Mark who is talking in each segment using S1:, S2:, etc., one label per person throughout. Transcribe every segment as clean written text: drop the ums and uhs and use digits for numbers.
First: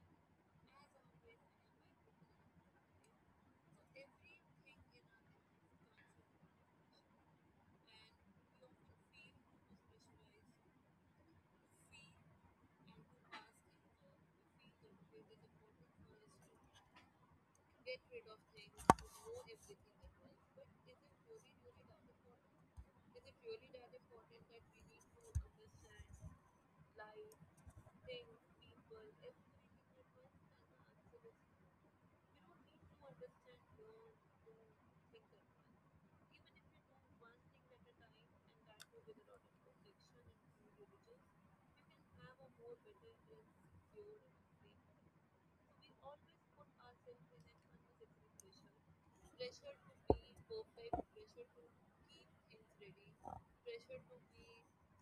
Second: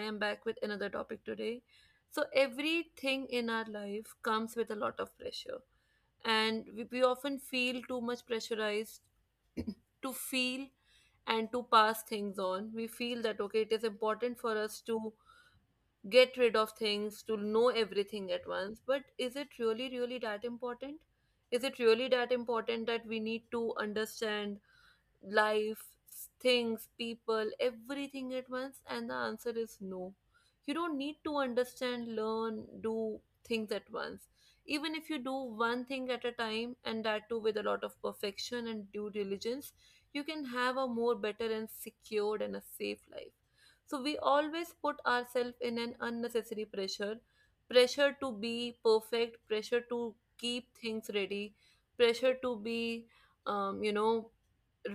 S1: am back with another topic today. So, everything in our life comes with a lot of pressure, and we often feel too much pressurized to feel and to pass things on. We feel that okay, it is important for us to get rid of things, to know everything at once. But is it really, really that important? Is it really that important that we need to understand life, things, people, everything at once? And the answer is no. You don't need to understand, learn, do things at once. Even if you do one thing at a time, and that too with a lot of perfection and due diligence, you can have a more better and secured and a safe life. So we always put ourselves in an unnecessary pressure, to be perfect, pressure to keep things ready, pressure to be, um, you know,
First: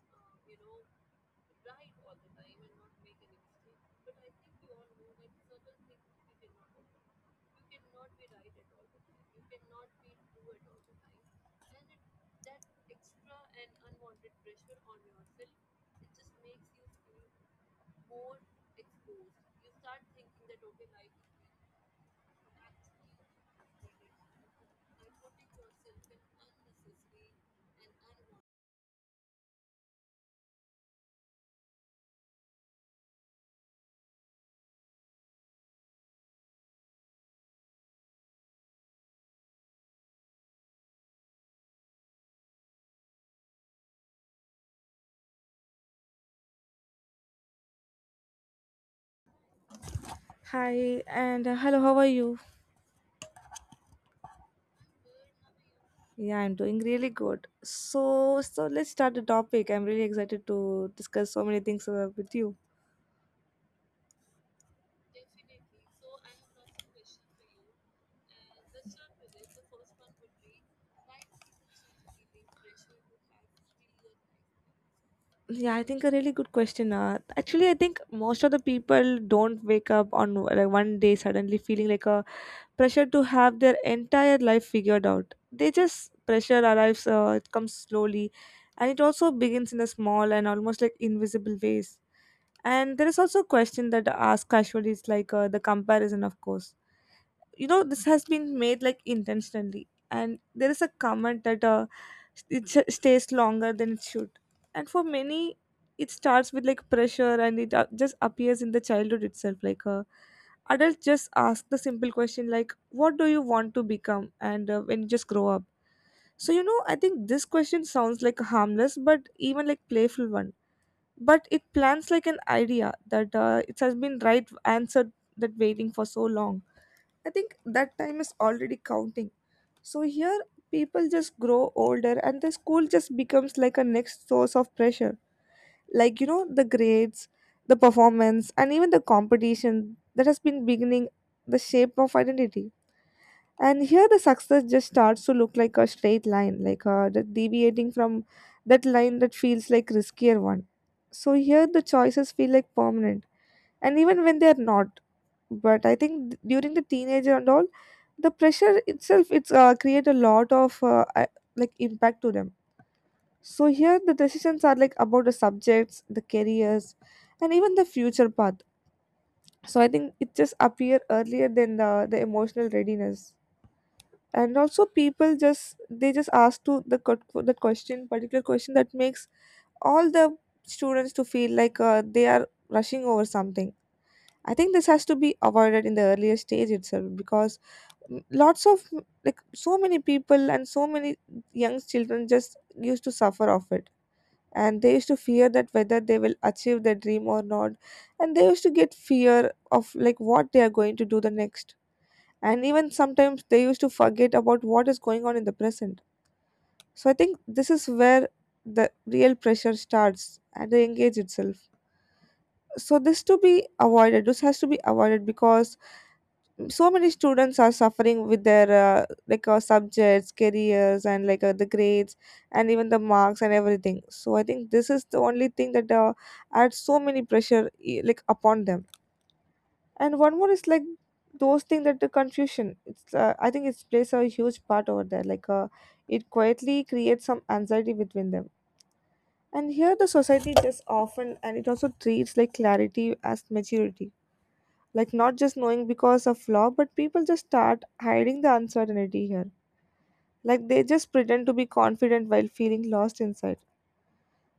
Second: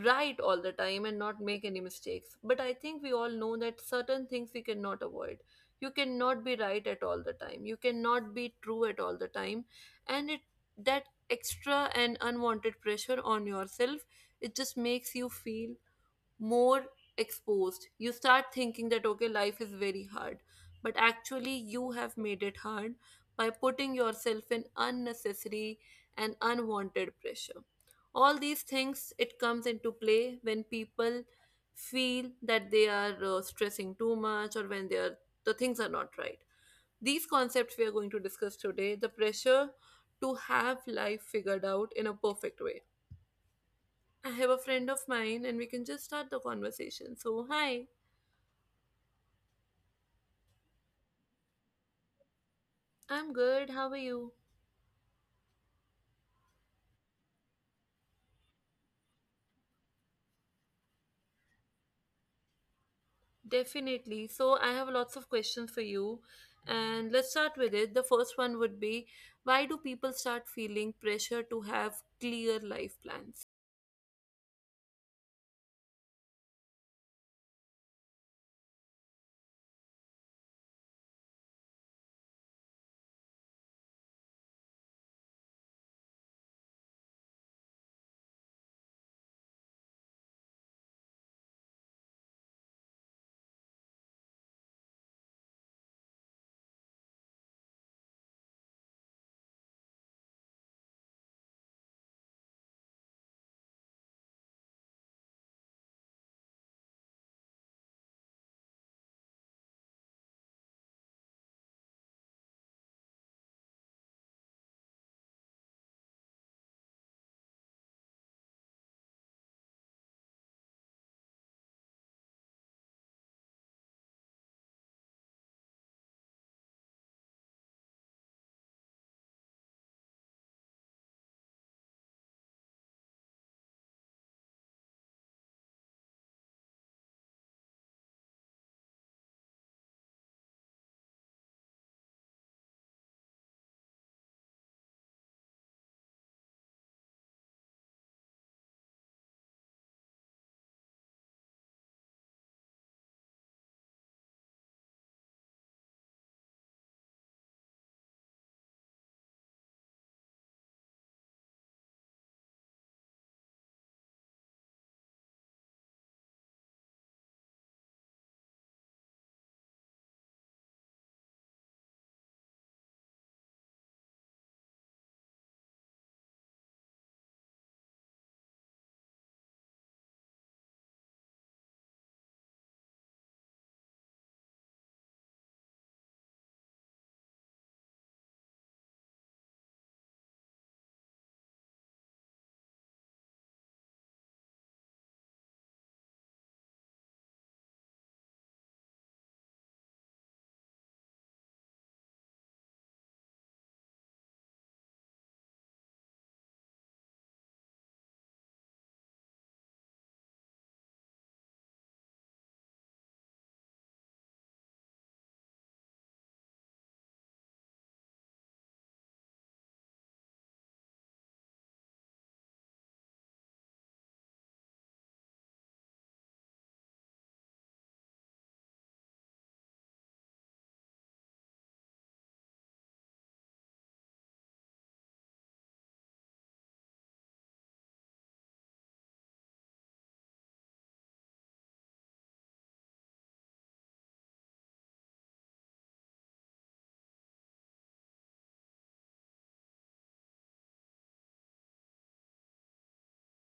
S1: right all the time and not make any mistakes. But I think we all know that certain things we cannot avoid. You cannot be right at all the time. You cannot be true at all the time. And it that extra and unwanted pressure on yourself, it just makes you feel more exposed. You start thinking that, okay, life is very hard. But actually, you have made it hard by putting yourself in unnecessary and unwanted pressure. All these things, it comes into play when people feel that they are stressing too much or when they are the things are not right. These concepts we are going to discuss today, the pressure to have life figured out in a perfect way. I have a friend of mine and we can just start the conversation. So, hi.
S2: Hi and hello, how are you?
S1: I'm good. How are you?
S2: Yeah, I'm doing really good. So let's start the topic. I'm really excited to discuss so many things with you.
S1: Definitely. So, I have lots of questions for you. And let's start with it. The first one would be, why do people start feeling pressure to have clear life plans?
S2: Yeah, I think a really good question. Actually, I think most of the people don't wake up on like one day suddenly feeling like a pressure to have their entire life figured out. They just pressure arrives. It comes slowly, and it also begins in a small and almost like invisible ways. And there is also a question that I ask casually. It's like the comparison, of course, you know, this has been made like intentionally, and there is a comment that stays longer than it should, and for many it starts with like pressure, and it just appears in the childhood itself, like adults just ask the simple question like what do you want to become, and when you just grow up. So, you know, I think this question sounds like a harmless but even like playful one, but it plants like an idea that it has been right answered, that waiting for so long. I think that time is already counting. So here, people just grow older, and the school just becomes like a next source of pressure. Like, you know, the grades, the performance, and even the competition that has been beginning the shape of identity. And here, the success just starts to look like a straight line, like the deviating from that line that feels like riskier one. So here, the choices feel like permanent, and even when they're not, but I think during the teenager and all, the pressure itself, it's create a lot of like impact to them. So here the decisions are like about the subjects, the careers, and even the future path. So I think it just appear earlier than the emotional readiness. And also people just, they just ask to the question, particular question, that makes all the students to feel like they are rushing over something. I think this has to be avoided in the earlier stage itself because lots of like so many people and so many young children just used to suffer of it, and they used to fear that whether they will achieve their dream or not, and they used to get fear of like what they are going to do the next, and even sometimes they used to forget about what is going on in the present. So I think this is where the real pressure starts at the engage itself. So this to be avoided, this has to be avoided because so many students are suffering with their like subjects, careers, and like the grades, and even the marks and everything. So I think this is the only thing that adds so many pressure, like upon them. And one more is like those things that the confusion, it's I think it plays a huge part over there, like it quietly creates some anxiety between them. And here the society just often, and it also treats like clarity as maturity, like not just knowing because of law, but people just start hiding the uncertainty here, like they just pretend to be confident while feeling lost inside.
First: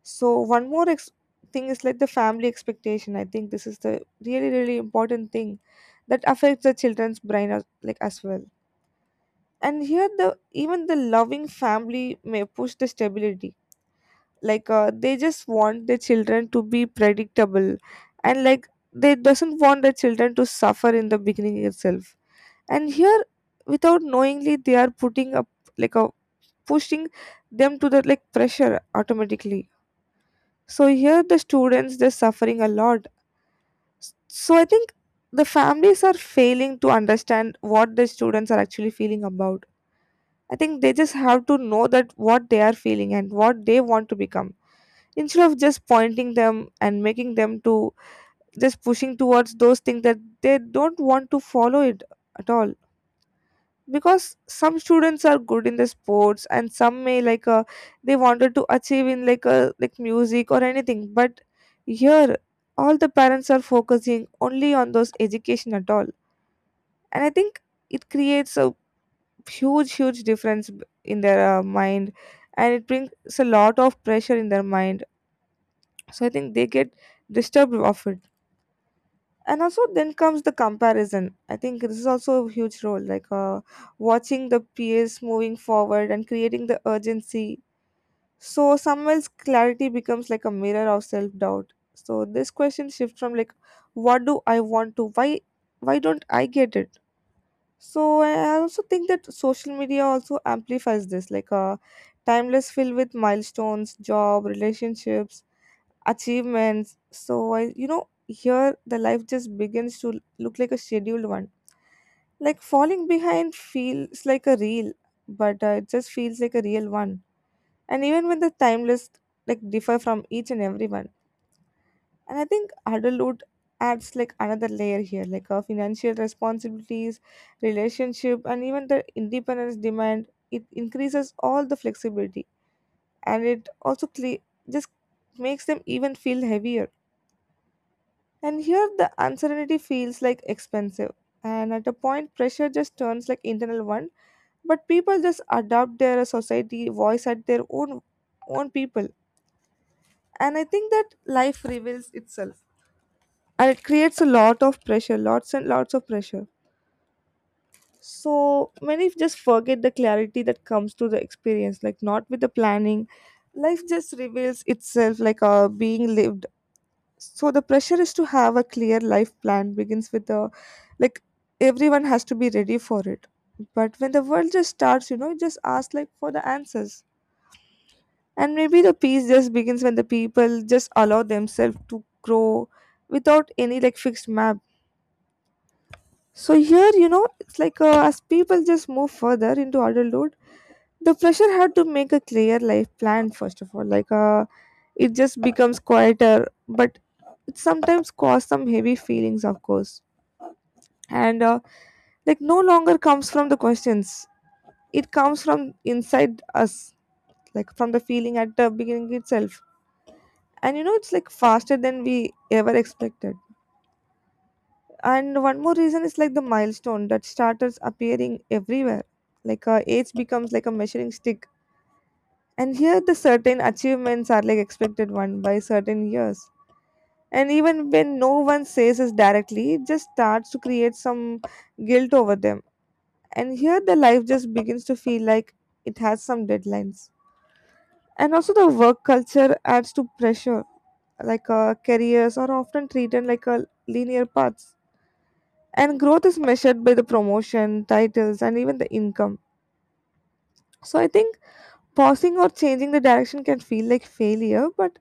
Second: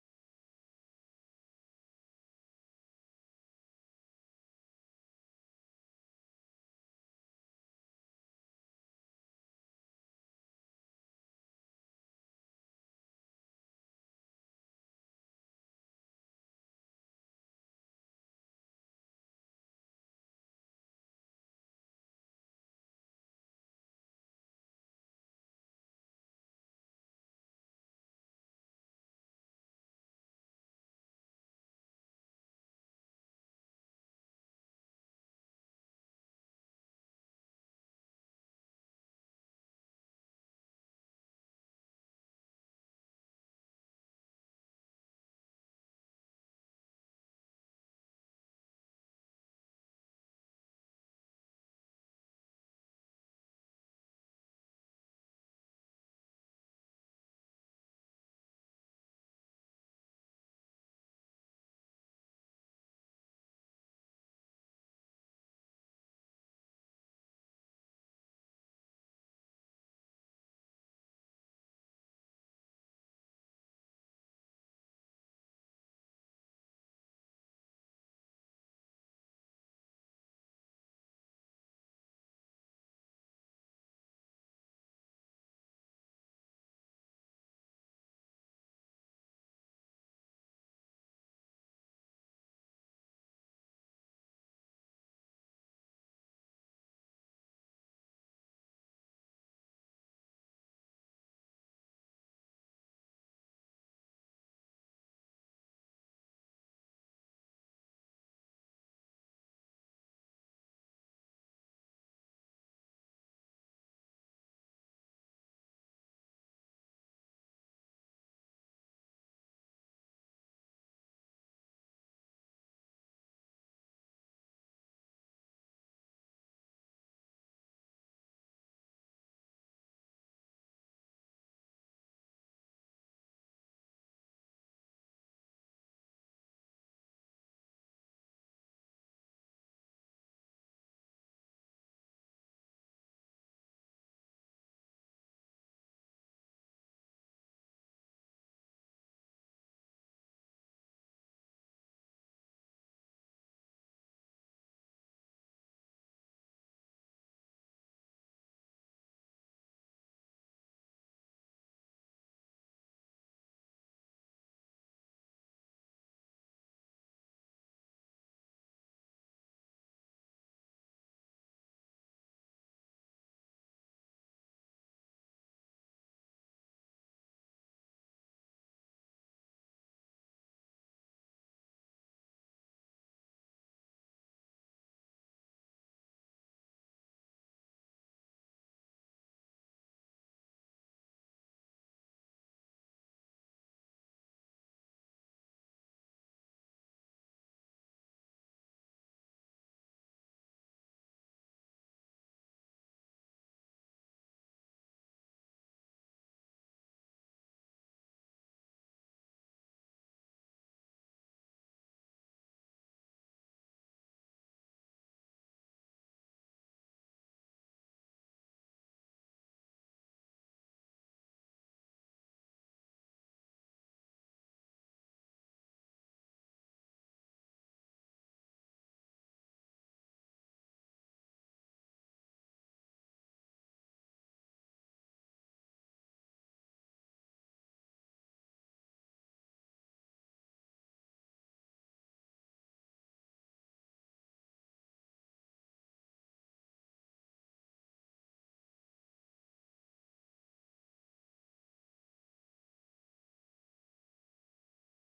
S2: So one more thing is like the family expectation. I think this is the really really important thing that affects the children's brain as, like as well. And here the even the loving family may push the stability, like they just want their children to be predictable, and like they doesn't want the children to suffer in the beginning itself. And here without knowingly they are putting up like a pushing them to the like pressure automatically. So here the students, they're suffering a lot. So I think the families are failing to understand what the students are actually feeling about. I think they just have to know that what they are feeling and what they want to become, instead of just pointing them and making them to just pushing towards those things that they don't want to follow it at all. Because some students are good in the sports, and some may like they wanted to achieve in like a like music or anything, but here all the parents are focusing only on those education at all. And I think it creates a huge difference in their mind, and it brings a lot of pressure in their mind. So I think they get disturbed of it. And also then comes the comparison. I think this is also a huge role, like watching the peers moving forward and creating the urgency. So someone's clarity becomes like a mirror of self doubt. So this question shifts from like what do I want to why don't I get it. So I also think that social media also amplifies this, like timeless filled with milestones, job, relationships, achievements. So I, you know, here the life just begins to look like a scheduled one. Like falling behind feels like a real, but it just feels like a real one. And even when the timeless like differ from each and everyone. And I think adulthood adds like another layer here, like financial responsibilities, relationship, and even the independence demand. It increases all the flexibility, and it also just makes them even feel heavier. And here the uncertainty feels like expensive. And at a point, pressure just turns like internal one. But people just adopt their society voice at their own own people. And I think that life reveals itself. And it creates a lot of pressure, lots and lots of pressure. So many just forget the clarity that comes to the experience, like not with the planning. Life just reveals itself like being lived. So the pressure is to have a clear life plan begins with the like everyone has to be ready for it. But when the world just starts, you know, it just ask like for the answers. And maybe the peace just begins when the people just allow themselves to grow without any like fixed map. So here, you know, it's like as people just move further into adulthood, the pressure had to make a clear life plan first of all, like it just becomes quieter. But it sometimes cause some heavy feelings, of course. And like no longer comes from the questions, it comes from inside us, like from the feeling at the beginning itself. And you know it's like faster than we ever expected. And one more reason is like the milestone that starters appearing everywhere, like age becomes like a measuring stick. And here the certain achievements are like expected one by certain years. And even when no one says it directly, it just starts to create some guilt over them. And here the life just begins to feel like it has some deadlines. And also the work culture adds to pressure, like careers are often treated like a linear paths. And growth is measured by the promotion, titles, and even the income. So I think pausing or changing the direction can feel like failure, but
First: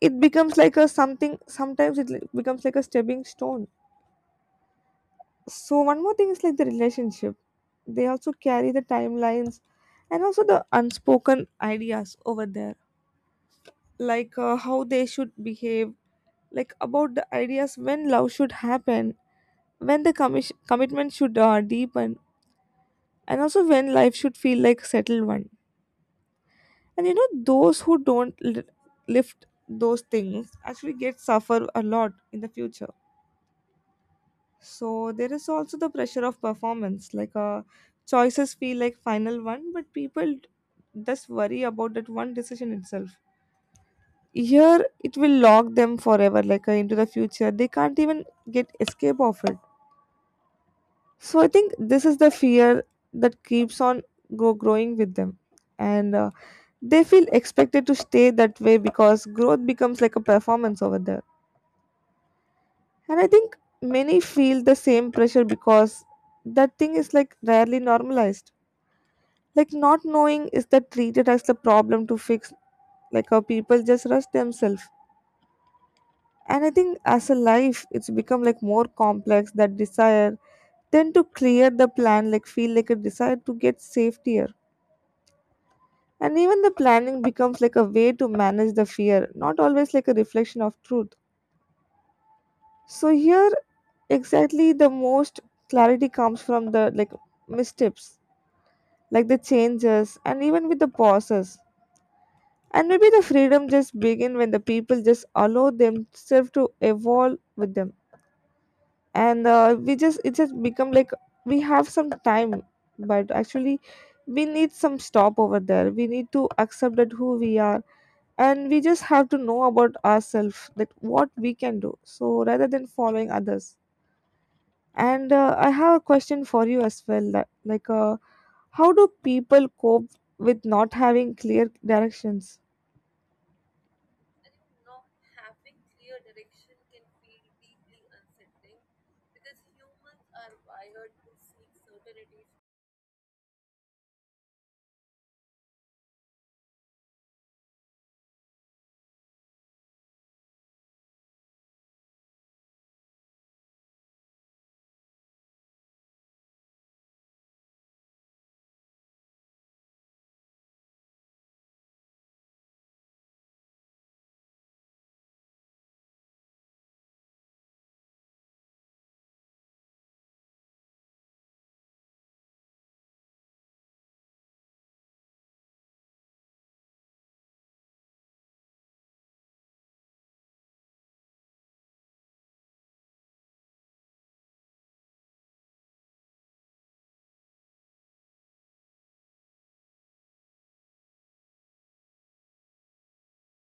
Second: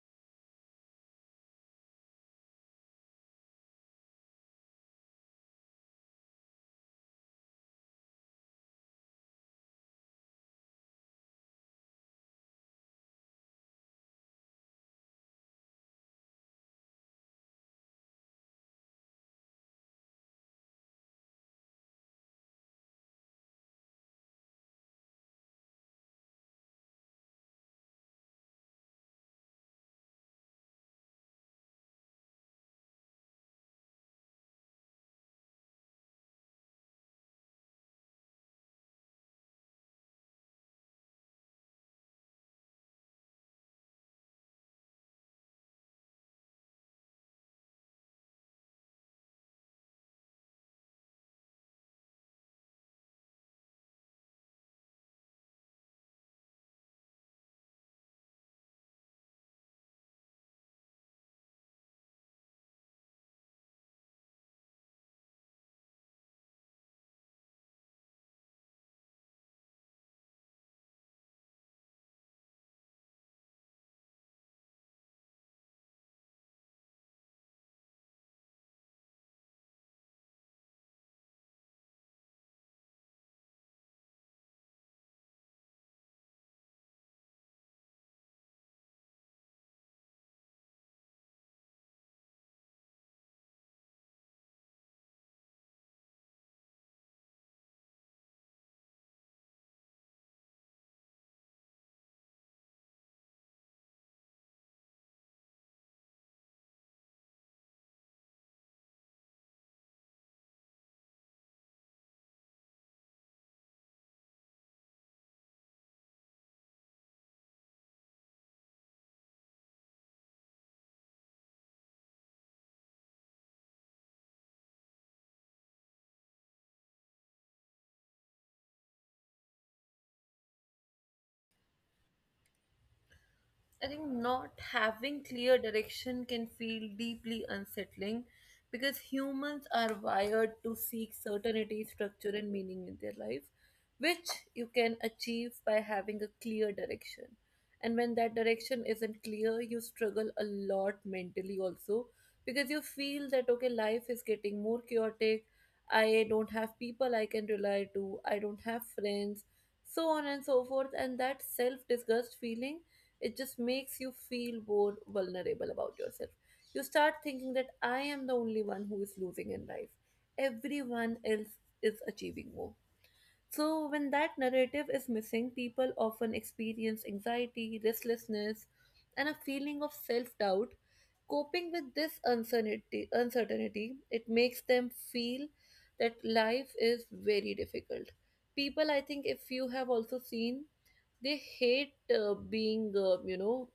S2: it becomes like a something, sometimes it becomes like a stepping stone. So one more thing is like the relationship. They also carry the timelines and also the unspoken ideas over there, like how they should behave, like about the ideas when love should happen, when the commitment should deepen, and also when life should feel like settled one. And you know those who don't lift those things actually get suffer a lot in the future. So there is also the pressure of performance, like choices feel like final one, but people just worry about that one decision itself. Here it will lock them forever, like into the future. They can't even get escape of it. So I think this is the fear that keeps on growing with them, and they feel expected to stay that way because growth becomes like a performance over there. And I think many feel the same pressure because that thing is like rarely normalized. Like not knowing is that treated as the problem to fix. Like how people just rush themselves. And I think as a life, it's become like more complex that desire tend to clear the plan, like feel like a desire to get safetier. And even the planning becomes like a way to manage the fear, not always like a reflection of truth. So here exactly the most clarity comes from the like missteps, like the changes and even with the pauses. And maybe the freedom just begin when the people just allow themselves to evolve with them. And we just it just become like We have some time, but actually we need some stop over there. We need to accept that who we are, and we just have to know about ourselves that what we can do. So rather than following others. And I have a question for you as well. How do people cope with not having clear directions?
S1: I think not having clear direction can feel deeply unsettling because humans are wired to seek certainty, structure, and meaning in their life, which you can achieve by having a clear direction. And when that direction isn't clear, you struggle a lot mentally also because you feel that okay, life is getting more chaotic. I don't have people I can rely to, I don't have friends, so on and so forth. And that self disgust feeling, it just makes you feel more vulnerable about yourself. You start thinking that I am the only one who is losing in life, everyone else is achieving more. So, when that narrative is missing, people often experience anxiety, restlessness, and a feeling of self doubt. Coping with this uncertainty, it makes them feel that life is very difficult. People, I think, if you have also seen, they hate being,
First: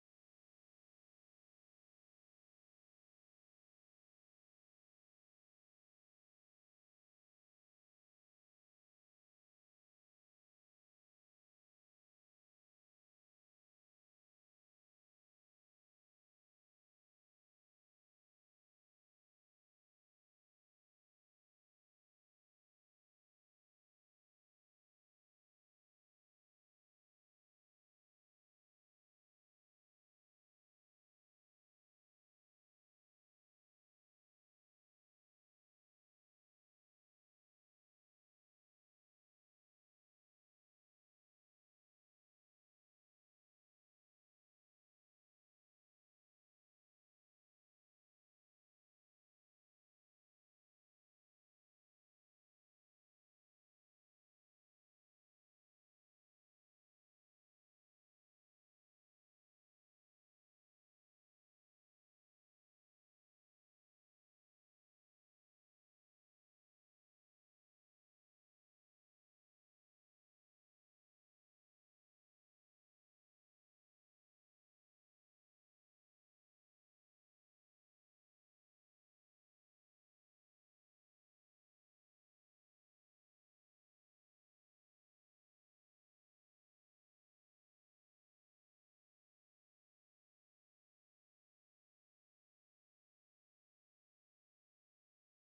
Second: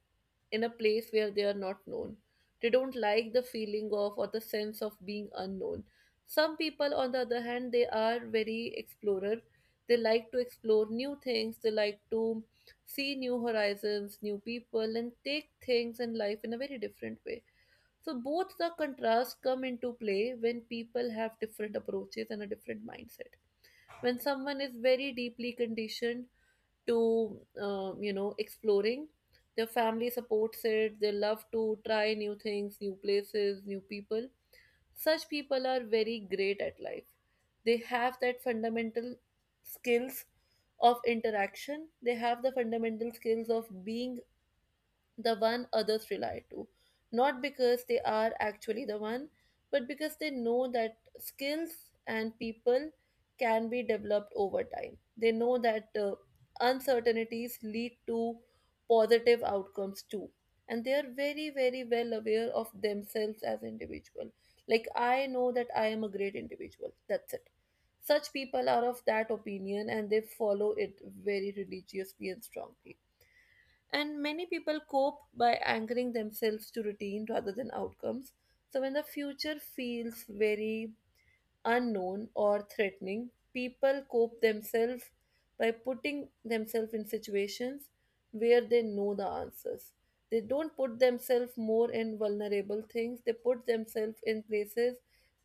S1: in a place where they are not known. They don't like the feeling of or the sense of being unknown. Some people, on the other hand, they are very explorer. They like to explore new things. They like to see new horizons, new people, and take things and life in a very different way. So both the contrasts come into play when people have different approaches and a different mindset. When someone is very deeply conditioned to, exploring, their family supports it. They love to try new things, new places, new people. Such people are very great at life. They have that fundamental skills of interaction. They have the fundamental skills of being the one others rely to, not because they are actually the one but because they know that skills and people can be developed over time. They know that uncertainties lead to positive outcomes too, and they are very, very well aware of themselves as individual. Like, I know that I am a great individual, that's it. Such people are of that opinion and they follow it very religiously and strongly. And many people cope by anchoring themselves to routine rather than outcomes. So when the future feels very unknown or threatening, people cope themselves by putting themselves in situations where they know the answers. They don't put themselves more in vulnerable things, they put themselves in places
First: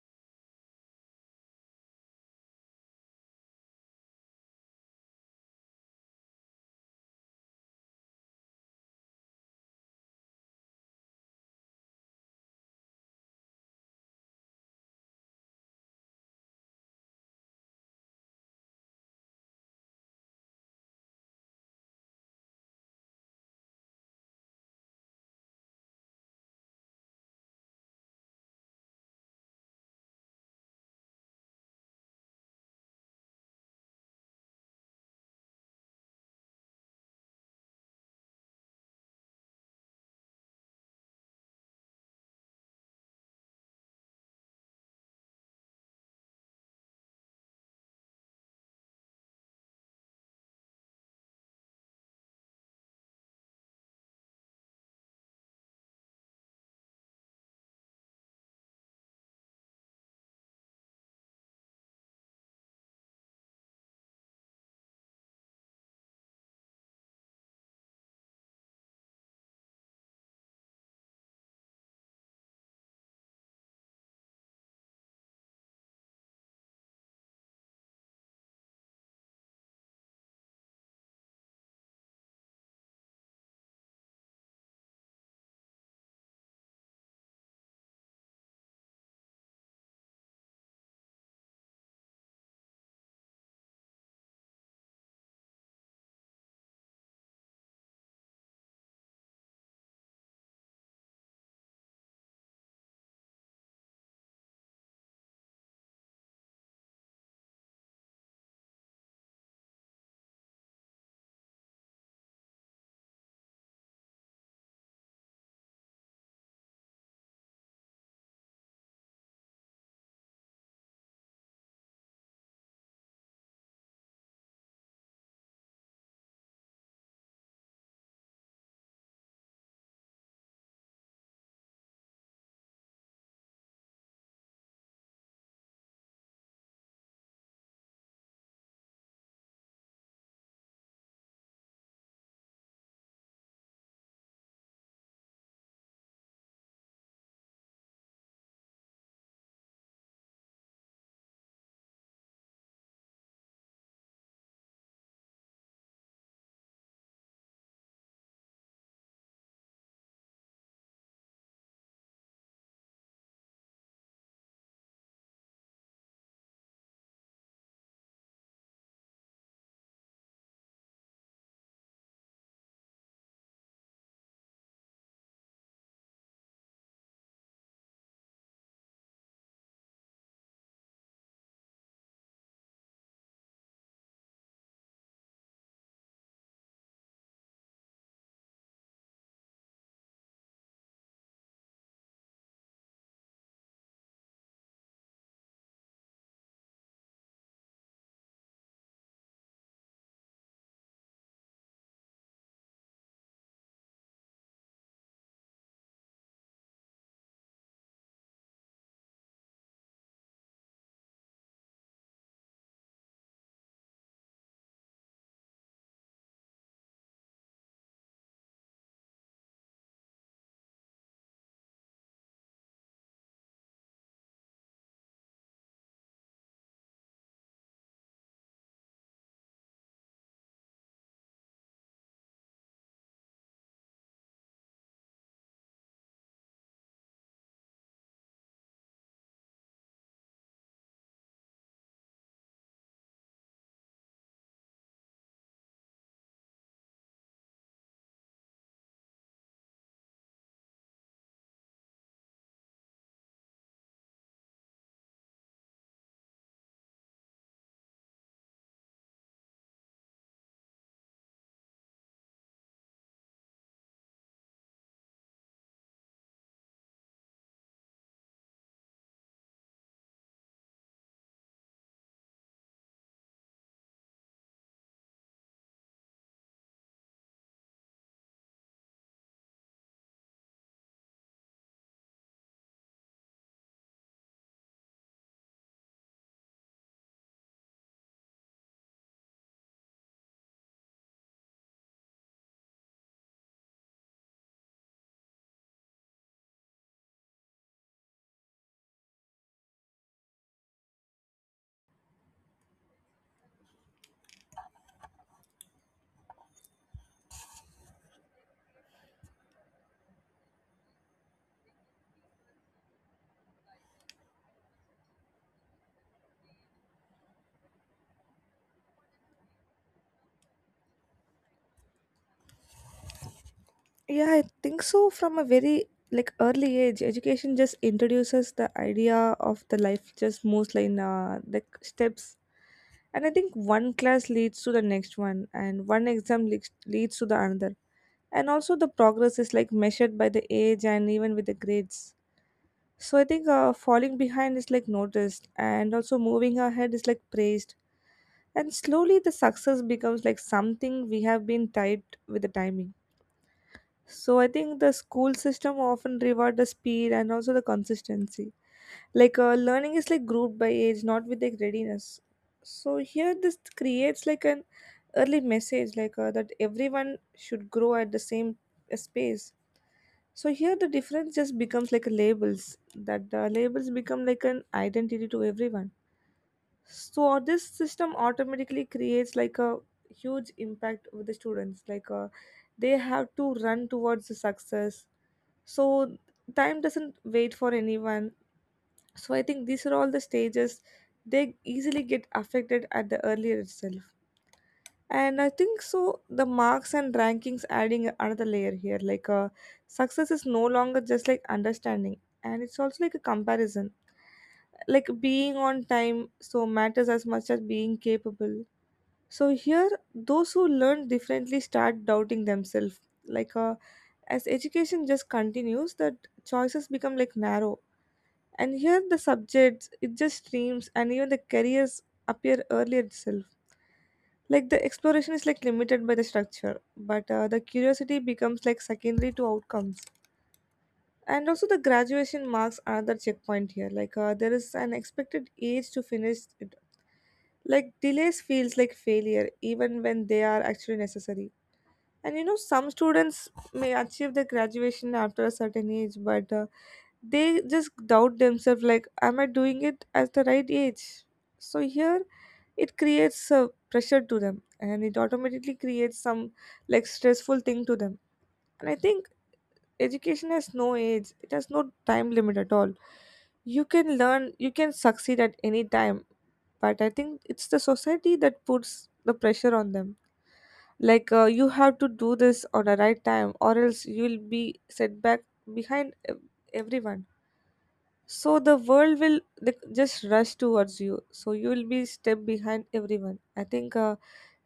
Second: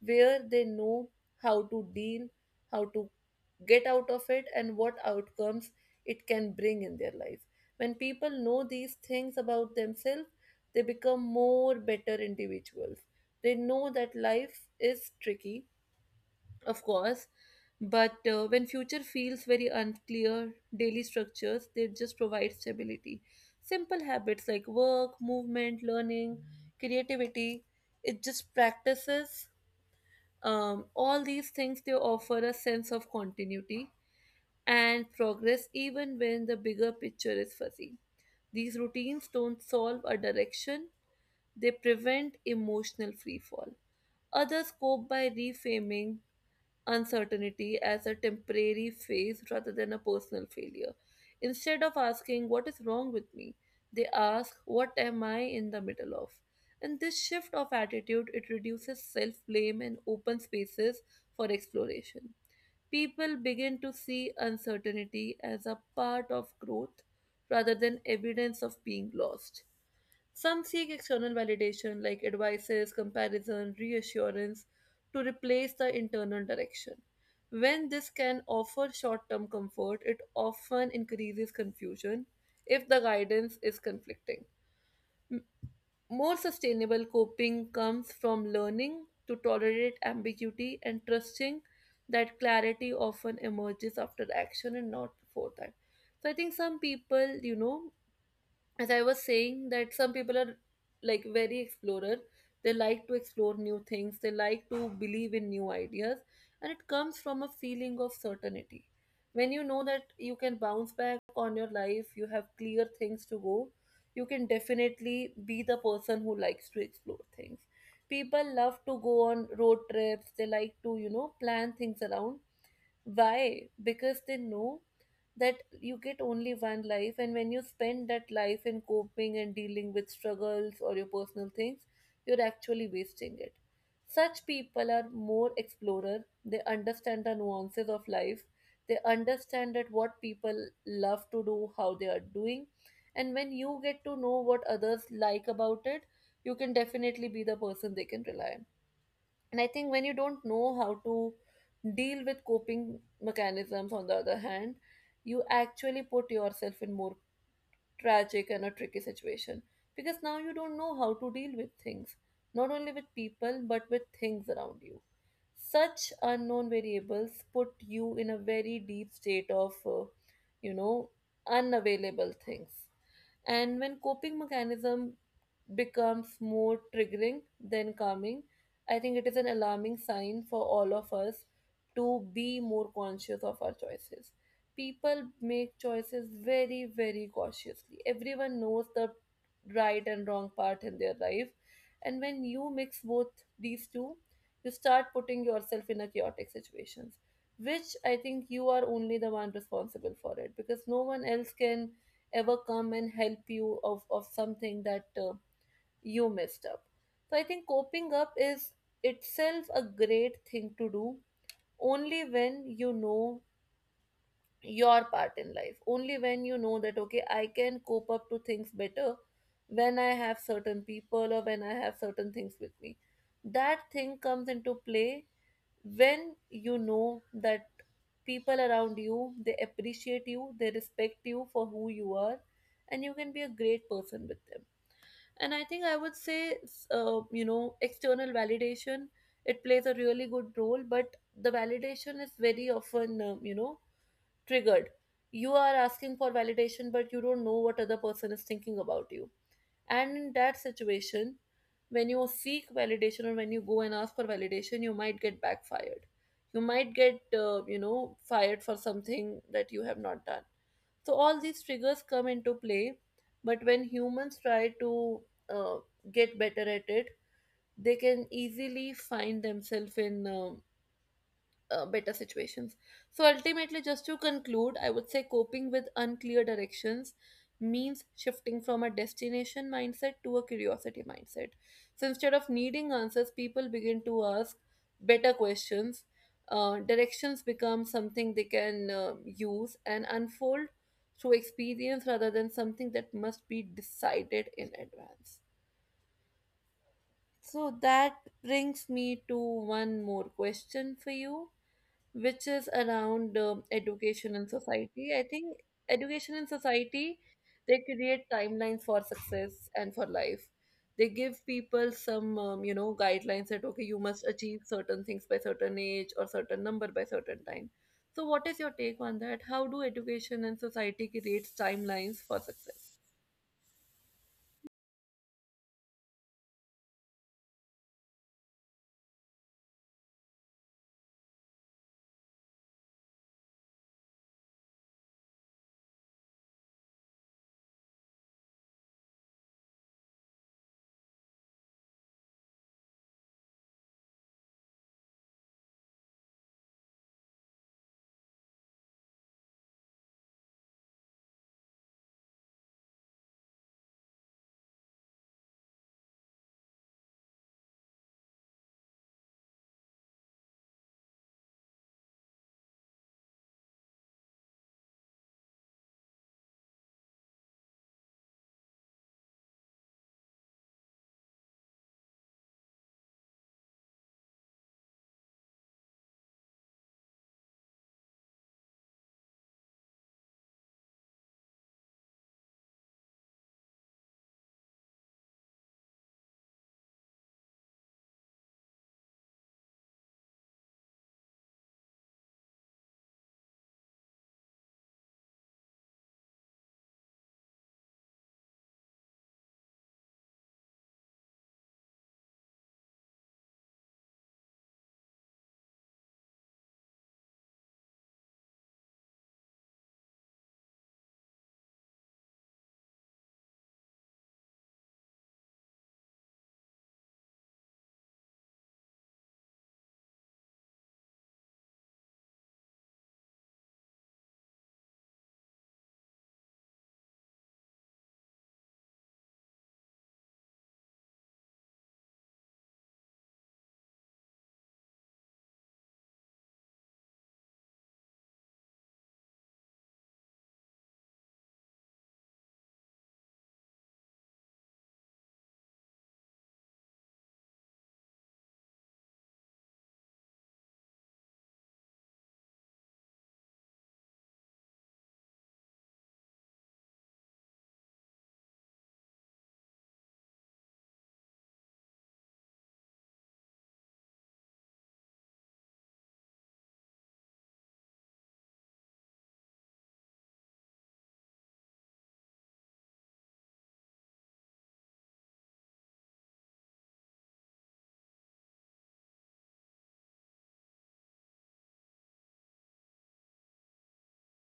S1: where they know how to deal, how to get out of it, and what outcomes it can bring in their life. When people know these things about themselves, they become more better individuals. They know that life is tricky, of course, but when future feels very unclear, daily structures, they just provide stability. Simple habits like work, movement, learning, creativity, it just practices, all these things, they offer a sense of continuity and progress even when the bigger picture is fuzzy. These routines don't solve a direction, they prevent emotional freefall. Others cope by reframing uncertainty as a temporary phase rather than a personal failure. Instead of asking, "What is wrong with me?" they ask, "What am I in the middle of?" And this shift of attitude, it reduces self-blame and opens spaces for exploration. People begin to see uncertainty as a part of growth rather than evidence of being lost. Some seek external validation like advices, comparison, reassurance to replace the internal direction. When this can offer short term comfort, it often increases confusion if the guidance is conflicting. M- More sustainable coping comes from learning to tolerate ambiguity and trusting that clarity often emerges after action and not before that. So I think some people, you know, as I was saying, that some people are like very explorer. They like to explore new things. They like to believe in new ideas, and it comes from a feeling of certainty. When you know that you can bounce back on your life, you have clear things to go. You can definitely be the person who likes to explore things. People love to go on road trips. They like to, you know, plan things around. Why? Because they know that you get only one life, and when you spend that life in coping and dealing with struggles or your personal things, you're actually wasting it. Such people are more explorer. They understand the nuances of life. They understand that what people love to do, how they are doing, and when you get to know what others like about it, you can definitely be the person they can rely on. And I think when you don't know how to deal with coping mechanisms, on the other hand, you actually put yourself in more tragic and a tricky situation because now you don't know how to deal with things, not only with people, but with things around you. Such unknown variables put you in a very deep state of, you know, unavailable things. And when coping mechanism becomes more triggering than calming, I think it is an alarming sign for all of us to be more conscious of our choices. People make choices very, very cautiously. Everyone knows the right and wrong part in their life. And when you mix both these two, you start putting yourself in a chaotic situations, which I think you are only the one responsible for it, because no one else can ever come and help you of something that you messed up. So I think coping up is itself a great thing to do only when you know your part in life, only when you know that, okay, I can cope up to things better when I have certain people or when I have certain things with me. That thing comes into play when you know that people around you, they appreciate you, they respect you for who you are, and you can be a great person with them. And I think I would say external validation, it plays a really good role, but the validation is very often, triggered. You are asking for validation but you don't know what other person is thinking about you, and in that situation, when you seek validation or when you go and ask for validation, you might get backfired. You might get, fired for something that you have not done. So all these triggers come into play. But when humans try to uh, get better at it, they can easily find themselves in better situations. So ultimately, just to conclude, I would say coping with unclear directions means shifting from a destination mindset to a curiosity mindset. So instead of needing answers, people begin to ask better questions. Directions become something they can use and unfold through experience rather than something that must be decided in advance. So that brings me to one more question for you, which is around education in society. I think education in society, they create timelines for success and for life. They give people some, guidelines that, okay, you must achieve certain things by certain age or certain number by certain time. So, what is your take on that? How do education and society create timelines for success?
S2: Yeah, I think so. From a very like early age, education just introduces the idea of the life just mostly in the steps. And I think one class leads to the next one, and one exam leads to the another. And also the progress is like measured by the age and even with the grades. So I think falling behind is like noticed, and also moving ahead is like praised. And slowly the success becomes like something we have been tied with the timing. So I think the school system often reward the speed and also the consistency. Like learning is like grouped by age, not with like readiness. So here this creates like an early message like that everyone should grow at the same space. So here the difference just becomes like a labels that the labels become like an identity to everyone. So this system automatically creates like a huge impact with the students like they have to run towards the success, so time doesn't wait for anyone. So I think these are all the stages, they easily get affected at the earlier itself. And I think so the marks and rankings adding another layer here like success is no longer just like understanding, and it's also like a comparison, like being on time so matters as much as being capable. So here those who learn differently start doubting themselves, like uh, as education just continues that choices become like narrow. And here the subjects, it just streams and even the careers appear earlier itself. Like the exploration is like limited by the structure, but the curiosity becomes like secondary to outcomes. And also the graduation marks another checkpoint here. Like there is an expected age to finish it. Like delays feels like failure even when they are actually necessary. And you know some students may achieve the graduation after a certain age, but they just doubt themselves like am I doing it at the right age? So here it creates a pressure to them and it automatically creates some like stressful thing to them. And I think education has no age, it has no time limit at all. You can learn, you can succeed at any time, but I think it's the society that puts the pressure on them, like you have to do this on the right time or else you will be set back behind everyone. So the world will like just rush towards you. So you will be step behind everyone. I think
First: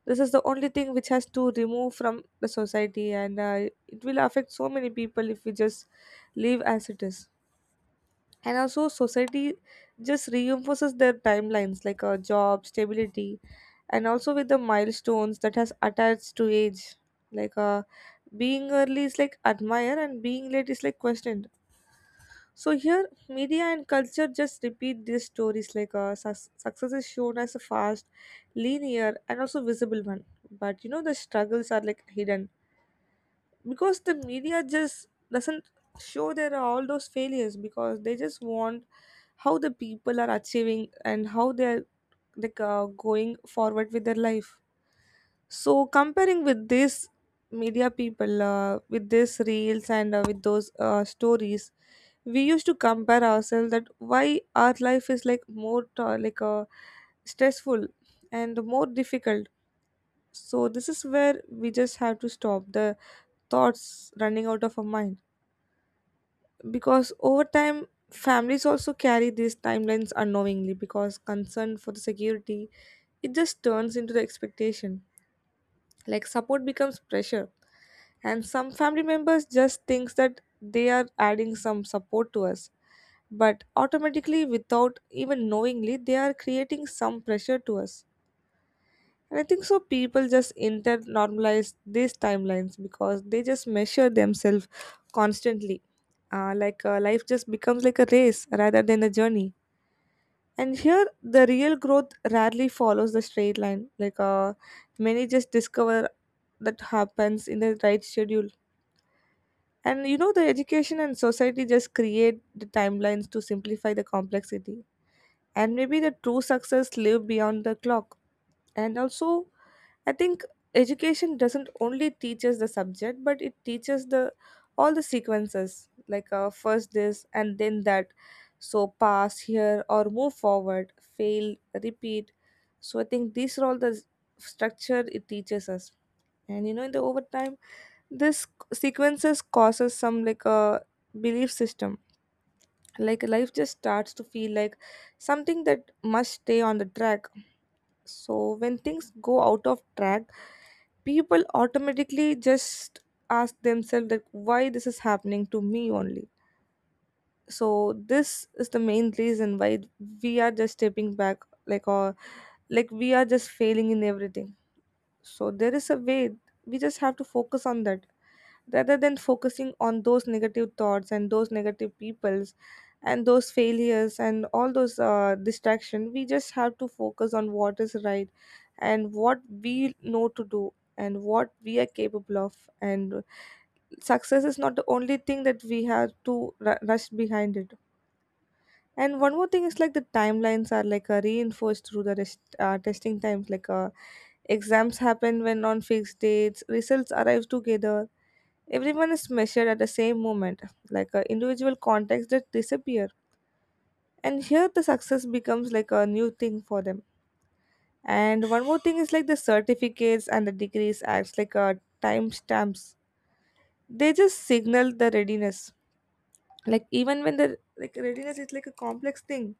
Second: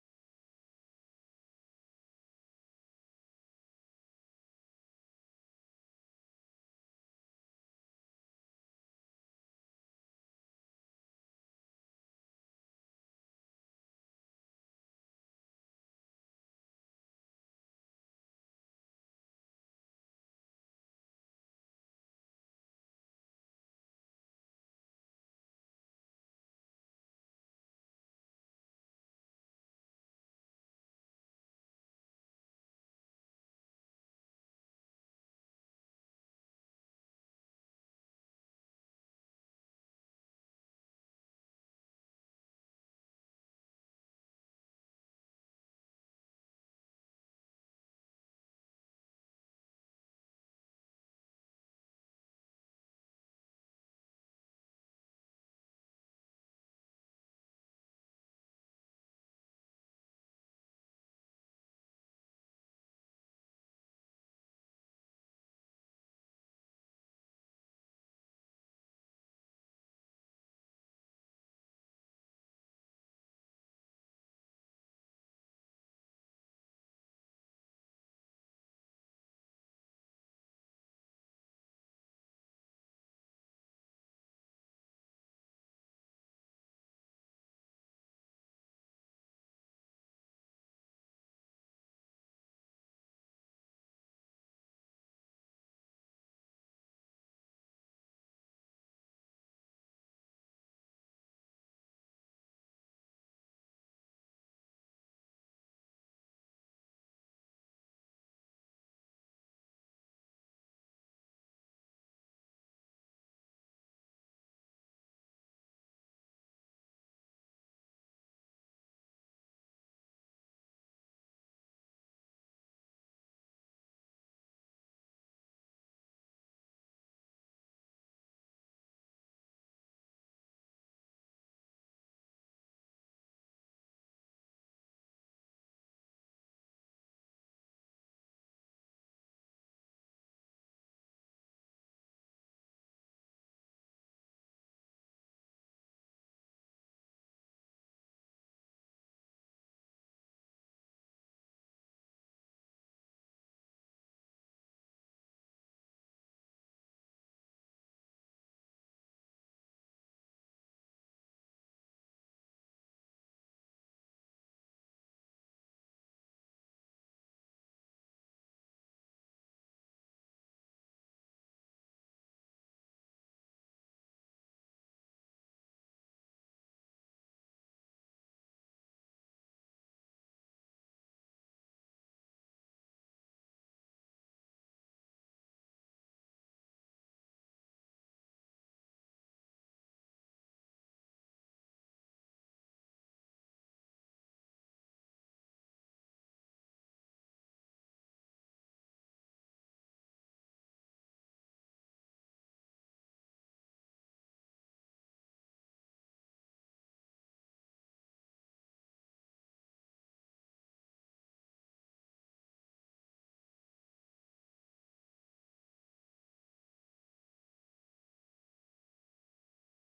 S2: this is the only thing which has to remove from the society, and it will affect so many people if we just leave as it is. And also, society just reinforces their timelines like job stability, and also with the milestones that has attached to age, like being early is like admire and being late is like question. So here, media and culture just repeat these stories like success is shown as a fast, linear, and also visible one. But you know, the struggles are like hidden because the media just doesn't show there are all those failures, because they just want how the people are achieving and how they're like going forward with their life. So comparing with this media people with these reels and with those stories, we used to compare ourselves that why our life is like stressful and more difficult. So this is where we just have to stop the thoughts running out of our mind, because over time families also carry these timelines unknowingly because concern for the security, it just turns into the expectation, like support becomes pressure. And some family members just thinks that they are adding some support to us, but automatically without even knowingly they are creating some pressure to us. And I think so people just inter normalize these timelines because they just measure themselves constantly. Life just becomes like a race rather than a journey. And here the real growth rarely follows the straight line, many just discover that happens in the right schedule. And you know the education and society just create the timelines to simplify the complexity, and maybe the true success live beyond the clock. And also I think education doesn't only teach us the subject, but it teaches the all the sequences, like first this and then that. So pass here or move forward, fail, repeat. So I think these are all the structure it teaches us. And you know in the overtime, this sequences causes some like a belief system, like life just starts to feel like something that must stay on the track. So when things go out of track, people automatically just ask themselves that why this is happening to me only. So this is the main reason why we are just stepping back, like, or like we are just failing in everything. So there is a way we just have to focus on that, rather than focusing on those negative thoughts and those negative peoples and those failures and all those distraction. We just have to focus on what is right and what we know to do and what we are capable of. And success is not the only thing that we have to rush behind it. And one more thing is like the timelines are like reinforced through the testing times, like exams happen when on fixed dates, results arrive together. Everyone is measured at the same moment, like a individual context that disappear. And here the success becomes like a new thing for them. And one more thing is like the certificates and the degrees acts like a timestamps. They just signal the readiness. Like even when the like readiness is like a complex thing.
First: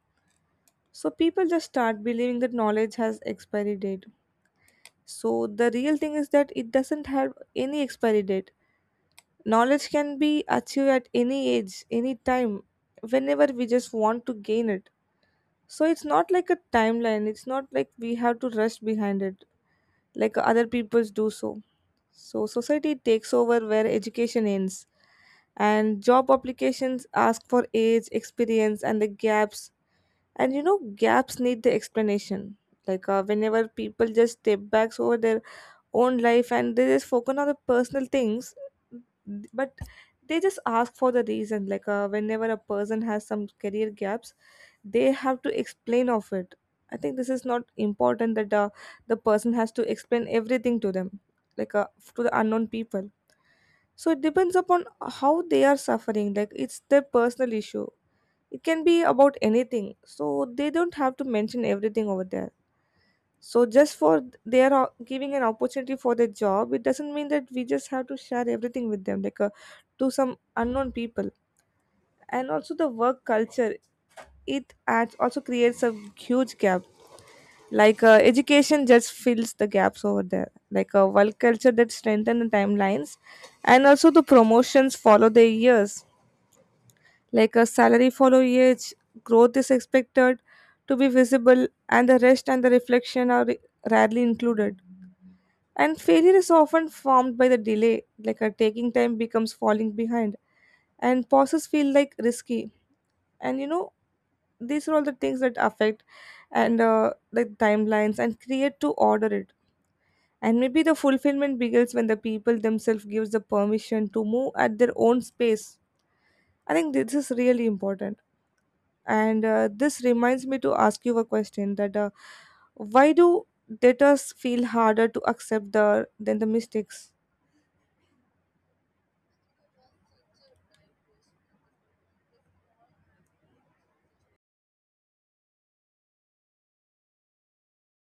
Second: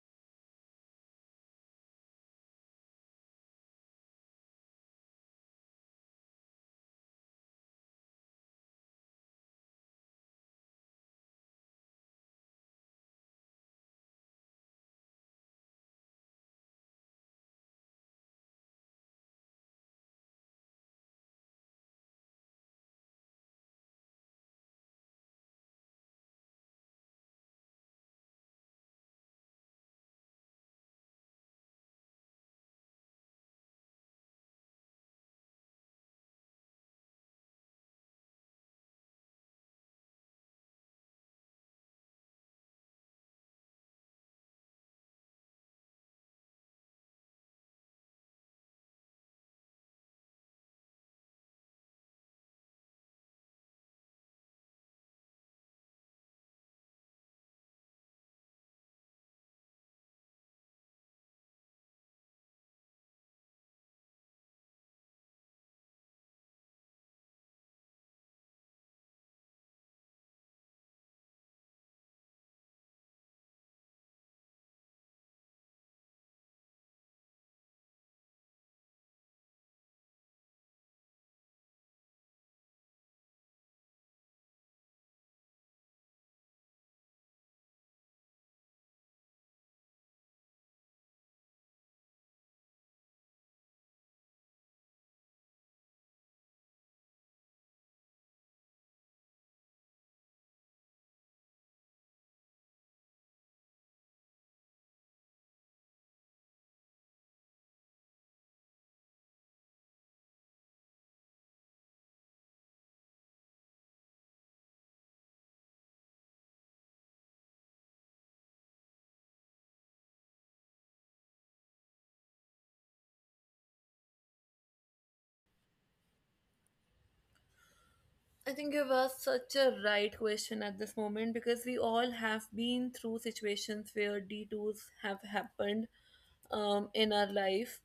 S2: So people just start believing that knowledge has expiry date. So the real thing is that it doesn't have any expiry date. Knowledge can be achieved at any age, any time, whenever we just want to gain it. So it's not like a timeline, it's not like we have to rush behind it like other peoples do so. So society takes over where education ends, and job applications ask for age experience and the gaps. And you know gaps need the explanation, like whenever people just step back over their own life and they just focus on the personal things, but they just ask for the reason, like whenever a person has some career gaps, they have to explain of it. I think this is not important that the person has to explain everything to them, like to the unknown people. So it depends upon how they are suffering, like it's their personal issue, it can be about anything, so they don't have to mention everything over there. So just for they are giving an opportunity for their job, it doesn't mean that we just have to share everything with them, like to some unknown people. And also the work culture, it adds also creates a huge gap, like education just fills the gaps over there, like a work culture that strengthen the timelines. And also the promotions follow the years, like a salary follow age, growth is expected to be visible, and the rest and the reflection are rarely included. And failure is often formed by the delay, like a taking time becomes falling behind, and pauses feel like risky. And you know these are all the things that affect, and the timelines and create to order it. And maybe the fulfillment begins when the people themselves gives the permission to move at their own space. I think this is really important. And this reminds me to ask you a question that why do debtors feel harder to accept the than the mistakes?
S1: I think you've asked such a right question at this moment because we all have been through situations where detours have happened in our life,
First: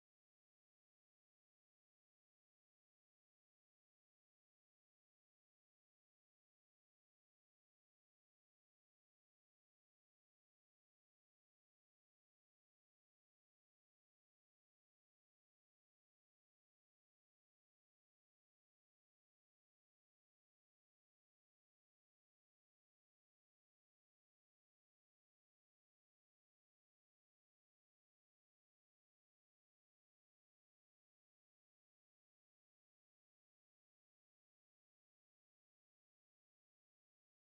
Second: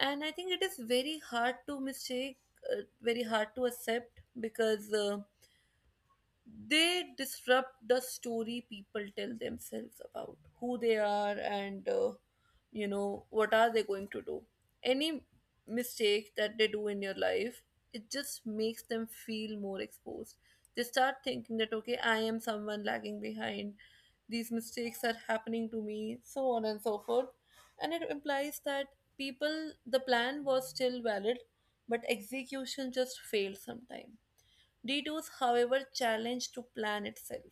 S1: and I think it is very hard to mistake, very hard to accept because they disrupt the story people tell themselves about who they are, and what are they going to do. Any mistake that they do in your life, it just makes them feel more exposed. They start thinking that okay, I am someone lagging behind, these mistakes are happening to me, so on and so forth. And it implies that people, the plan was still valid, but execution just failed sometime. Detours, however, challenge to plan itself.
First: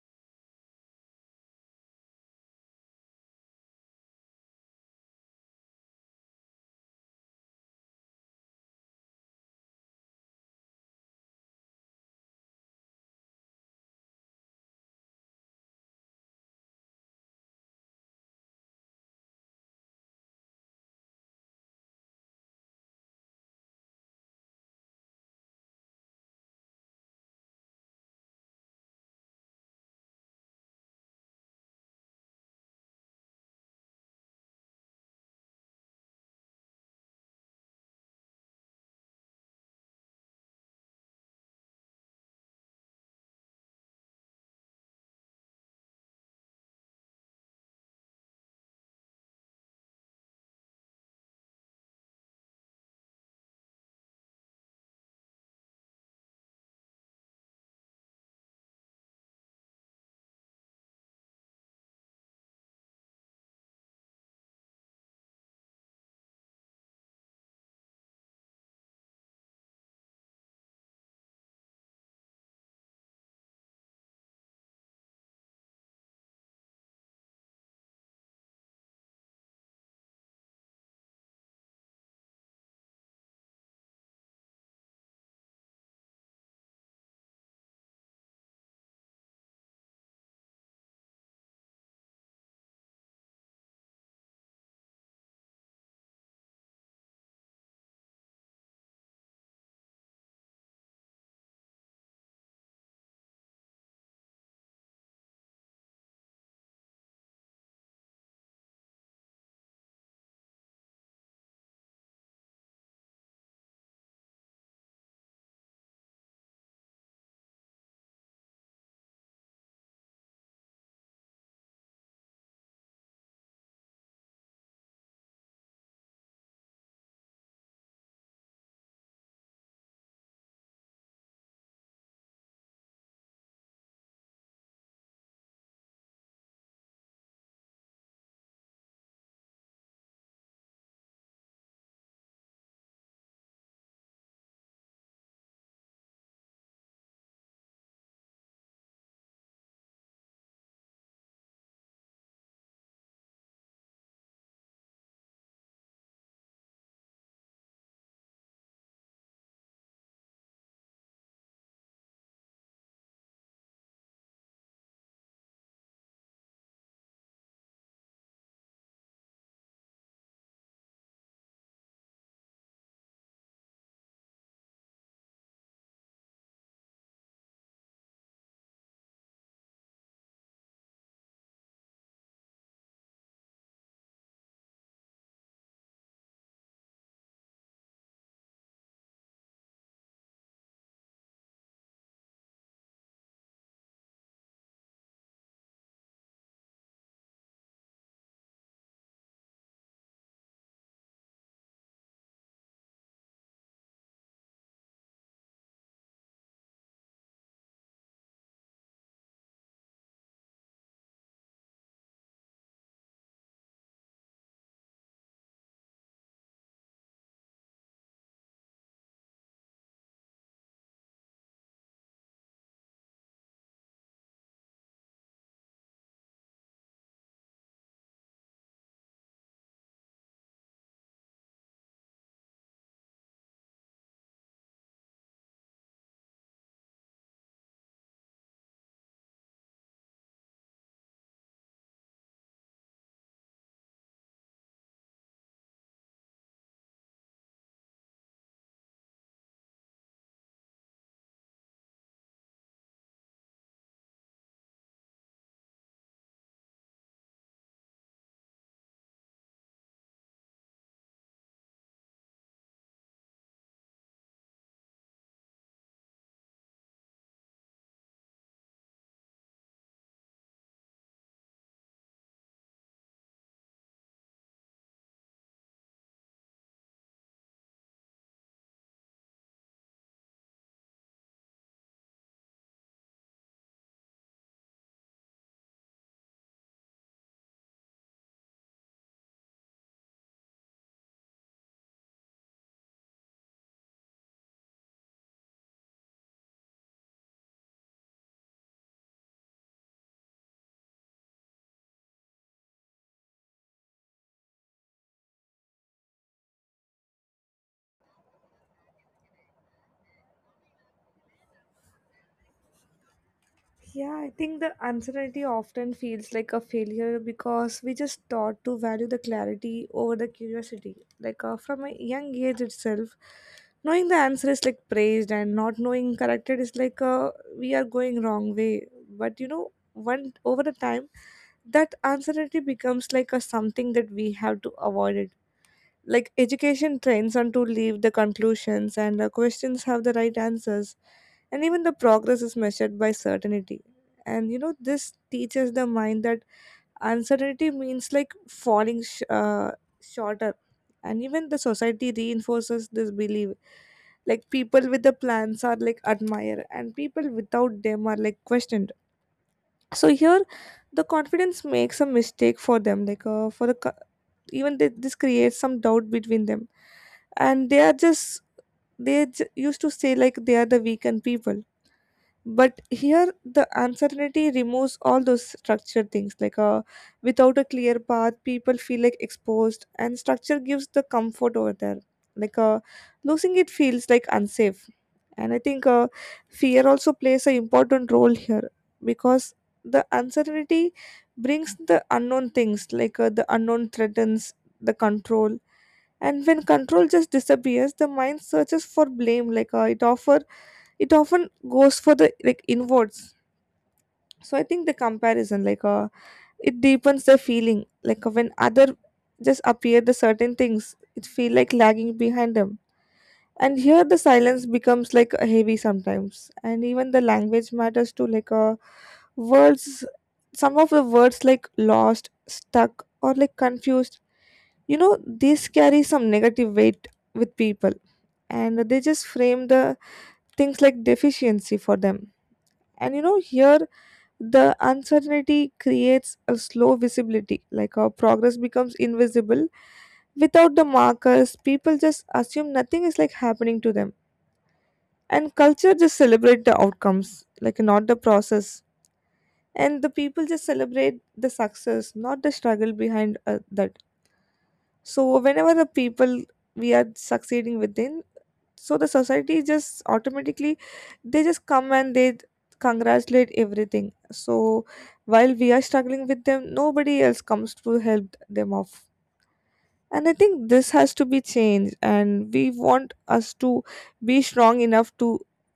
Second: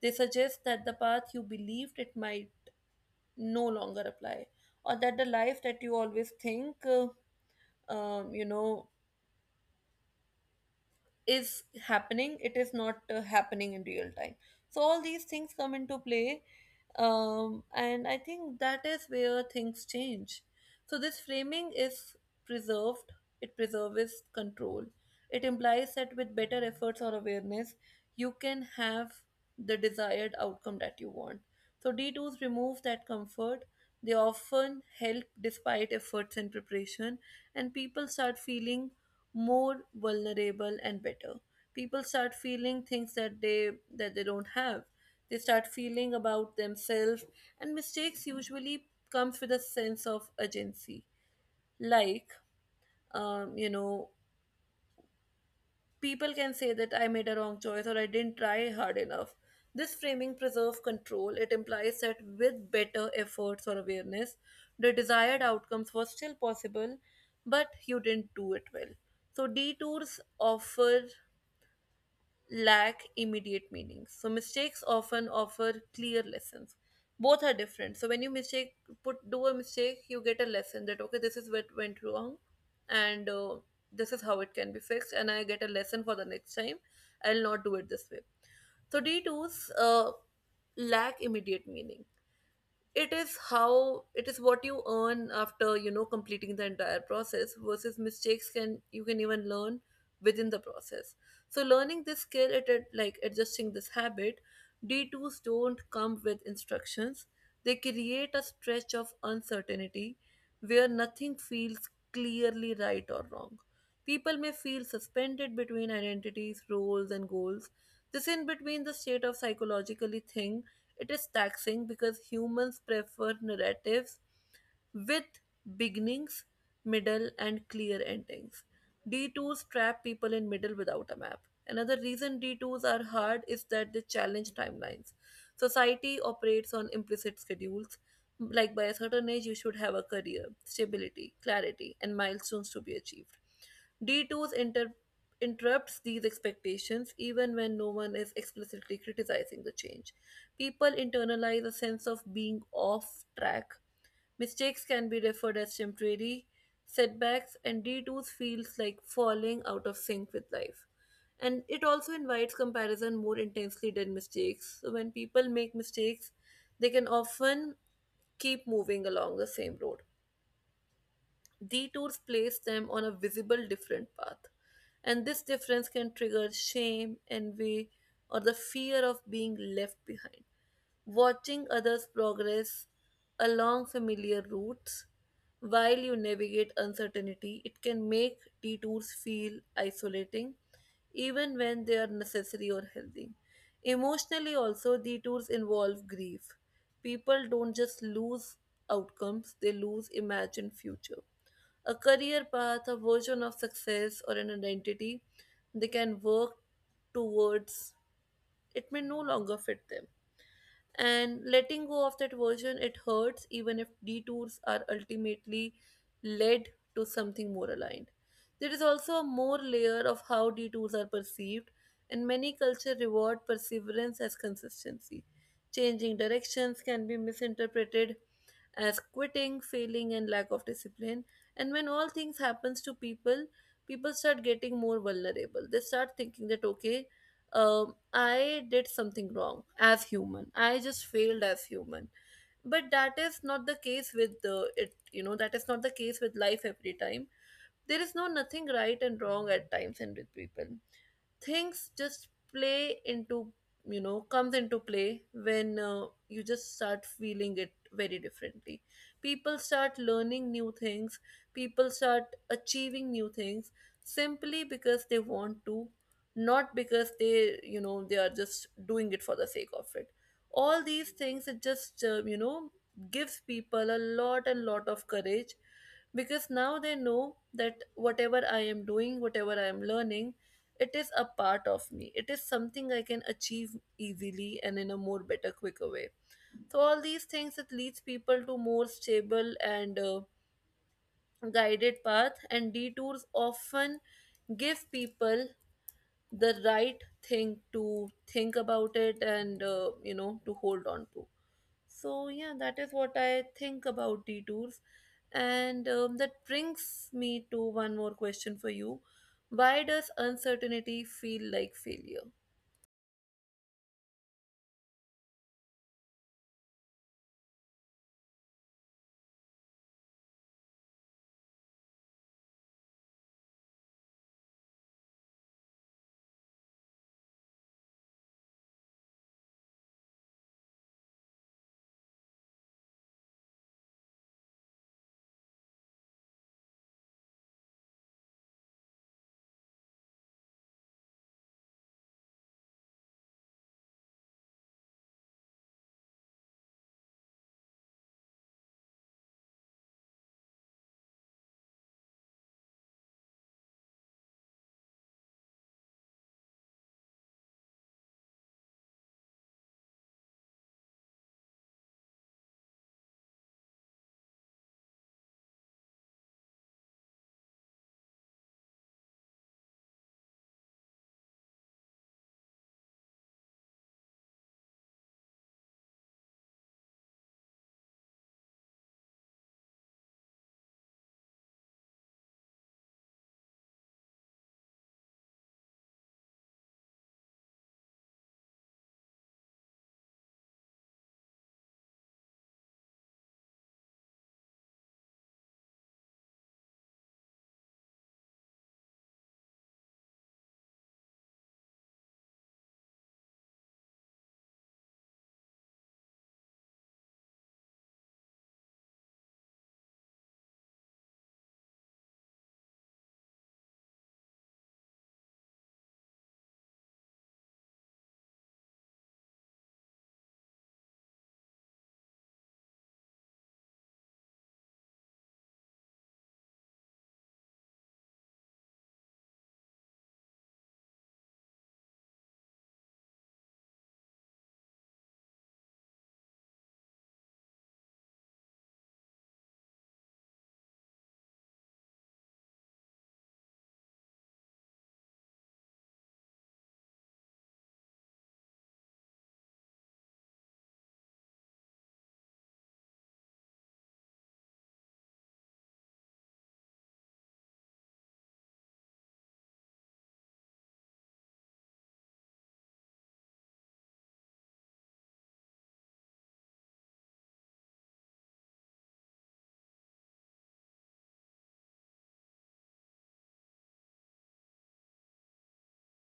S1: They suggest that the path you believed it might no longer apply, or that the life that you always think, um, you know, is happening, it is not happening in real time. So, all these things come into play, and I think that is where things change. So this framing is preserved it preserves control. It implies that with better efforts or awareness, you can have the desired outcome that you want. So d2s remove that comfort. They often help despite efforts and preparation, and people start feeling more vulnerable and better. People start feeling things that they don't have. They start feeling about themselves, and mistakes usually comes with a sense of urgency. Like, um, you know, people can say that I made a wrong choice or I didn't try hard enough. This framing preserves control. It implies that with better efforts or awareness, the desired outcomes were still possible, but you didn't do it well. So detours offer lack immediate meaning. So mistakes often offer clear lessons. Both are different. So when you mistake put do a mistake, you get a lesson that okay, this is what went wrong, and this is how it can be fixed, and I get a lesson for the next time. I'll not do it this way. So D2s lack immediate meaning. It is how it is what you earn after, you know, completing the entire process, versus mistakes can, you can even learn within the process. So learning this skill, it like adjusting this habit. D2s don't come with instructions. They create a stretch of uncertainty where nothing feels clearly right or wrong. People may feel suspended between identities, roles, and goals. This in between the state of psychologically thing, it is taxing because humans prefer narratives with beginnings, middle, and clear endings. Detours trap people in middle without a map. Another reason detours are hard is that they challenge timelines. Society operates on implicit schedules, like by a certain age, you should have a career, stability, clarity, and milestones to be achieved. D2's inter- interrupts these expectations even when no one is explicitly criticizing the change. People internalize a sense of being off track. Mistakes can be referred as temporary setbacks, and D2's feels like falling out of sync with life. And it also invites comparison more intensely than mistakes. So when people make mistakes, they can often keep moving along the same road. Detours place them on a visible different path, and this difference can trigger shame, envy, or the fear of being left behind. Watching others progress along familiar routes while you navigate uncertainty, it can make detours feel isolating, even when they are necessary or healthy. Emotionally, also, detours involve grief. People don't just lose outcomes, they lose imagined future, a career path, a version of success, or an identity they can work towards. It may no longer fit them, and letting go of that version, it hurts, even if detours are ultimately led to something more aligned. There is also a more layer of how detours are perceived, and many cultures reward perseverance as consistency. Changing directions can be misinterpreted as quitting, failing, and lack of discipline. And when all things happens to people, people start getting more vulnerable. They start thinking that okay, I did something wrong as human. I just failed as human. But that is not the case with the it. You know, that is not the case with life every time. There is no nothing right and wrong at times, and with people, things just play into, you know, comes into play when you just start feeling it very differently. People start learning new things, people start achieving new things simply because they want to, not because they, you know, they are just doing it for the sake of it. All these things, it just, gives people a lot and lot of courage, because now they know that whatever I am doing, whatever I am learning, it is a part of me. It is something I can achieve easily and in a more better quicker way. So all these things, it leads people to more stable and guided path, and detours often give people the right thing to think about it, and, to hold on to. So yeah, that is what I think about detours. And that brings me to one more question for you. Why does uncertainty feel like failure?
S2: Yeah, I think the uncertainty often feels like a failure because we just taught to value the clarity over the curiosity. Like from a young age itself, knowing the answer is like praised, and not knowing corrected is like we are going wrong way. But one over the time, that uncertainty becomes like a something that we have to avoid it. Like education trains on to leave the conclusions, and questions have the right answers, and even the progress is measured by certainty. And this teaches the mind that uncertainty means like falling shorter. And even the society reinforces this belief, like people with the plans are like admired and people without them are like questioned. So here the confidence makes a mistake for them, like for the, even this creates some doubt between them. And they are just, they used to say like they are the weekend people. But here the uncertainty removes all those structured things, like without a clear path people feel like exposed, and structure gives the comfort over there. Like losing it feels like unsafe. And I think fear also plays an important role here, because the uncertainty brings the unknown things, like the unknown threatens the control. And when control just disappears, the mind searches for blame. Like it often goes for the like inwards. So I think the comparison, like it deepens the feeling. Like when other just appear the certain things, it feel like lagging behind them. And here the silence becomes like a heavy sometimes, and even the language matters too, like words, some of the words like lost stuck or like confused, these carry some negative weight with people, and they just frame the things like deficiency for them. And here the uncertainty creates a slow visibility, like our progress becomes invisible. Without the markers people just assume nothing is like happening to them. And culture just celebrate the outcomes, like not the process. And the people just celebrate the success, not the struggle behind that. So whenever the people, we are succeeding within, so the society just automatically, they just come and they congratulate everything. So while we are struggling with them nobody else comes to help them off. And I think this has to be changed, and we want us to be strong enough to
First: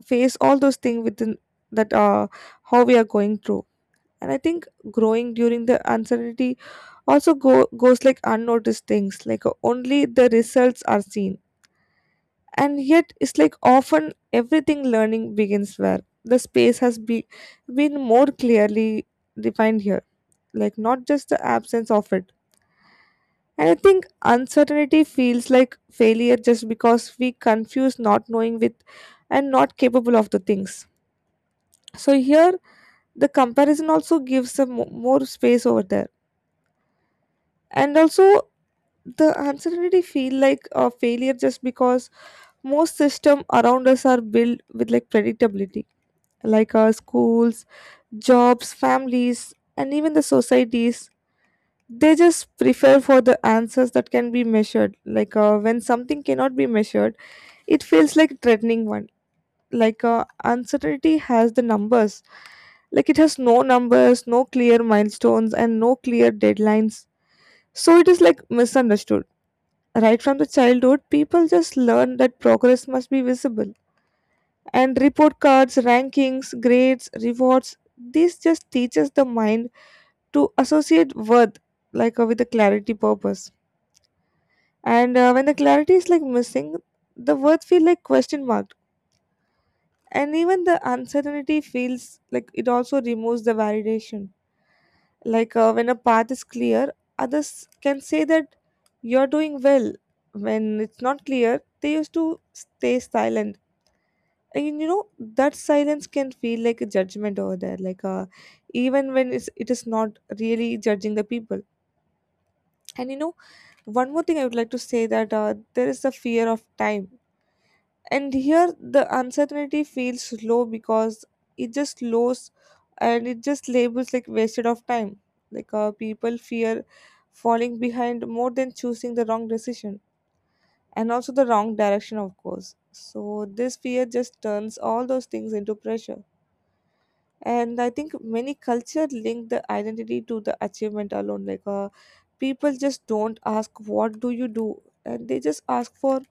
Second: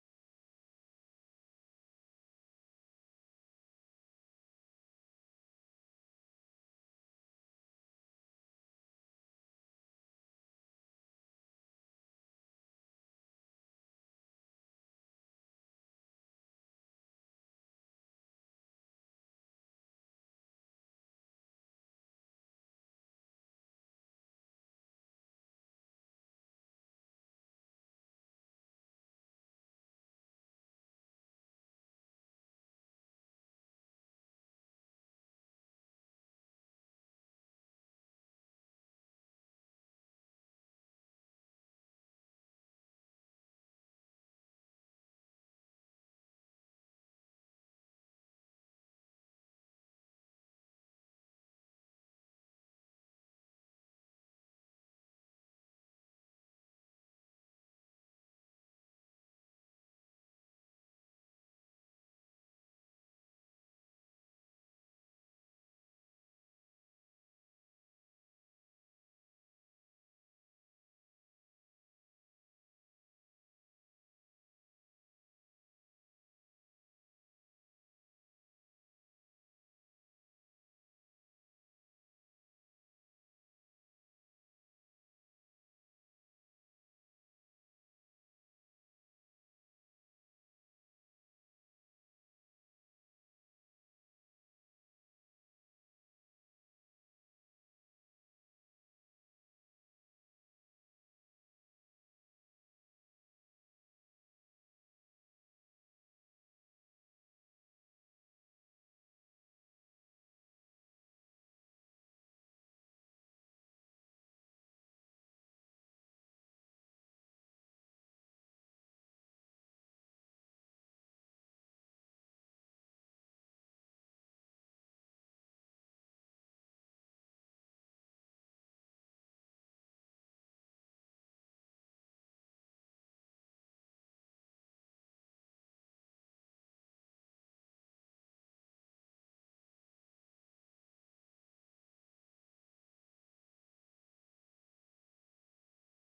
S2: face all those things within, that how we are going through. And I think growing during the uncertainty also go goes like unnoticed things, like only the results are seen. And yet it's like often everything learning begins where the space has been more clearly defined here, like not just the absence of it. And I think uncertainty feels like failure just because we confuse not knowing with, and not capable of the things. So here the comparison also gives some more space over there. And also the uncertainty feel like a failure just because most system around us are built with like predictability, like our schools, jobs, families, and even the societies. They just prefer for the answers that can be measured. Like when something cannot be measured it feels like a threatening one. Like uncertainty has the numbers, like it has no numbers, no clear milestones, and no clear deadlines, so it is like misunderstood. Right from the childhood people just learn that progress must be visible. And report cards, rankings, grades, rewards, this just teaches the mind to associate worth, like with a clarity purpose. And when the clarity is like missing, the words feel like question mark. And even the uncertainty feels like it also removes the validation. Like when a path is clear, others can say that you're doing well. When it's not clear, they used to stay silent. And that silence can feel like a judgment over there. Like even when it's, it is not really judging the people. And one more thing I would like to say, that there is the fear of time. And here the uncertainty feels low because it just slows, and it just labels like wasted of time. Like people fear falling behind more than choosing the wrong decision, and also the wrong direction of course. So this fear just turns all those things into pressure. And I think many culture link the identity to the achievement alone. Like people just don't ask what do you do, and they just ask for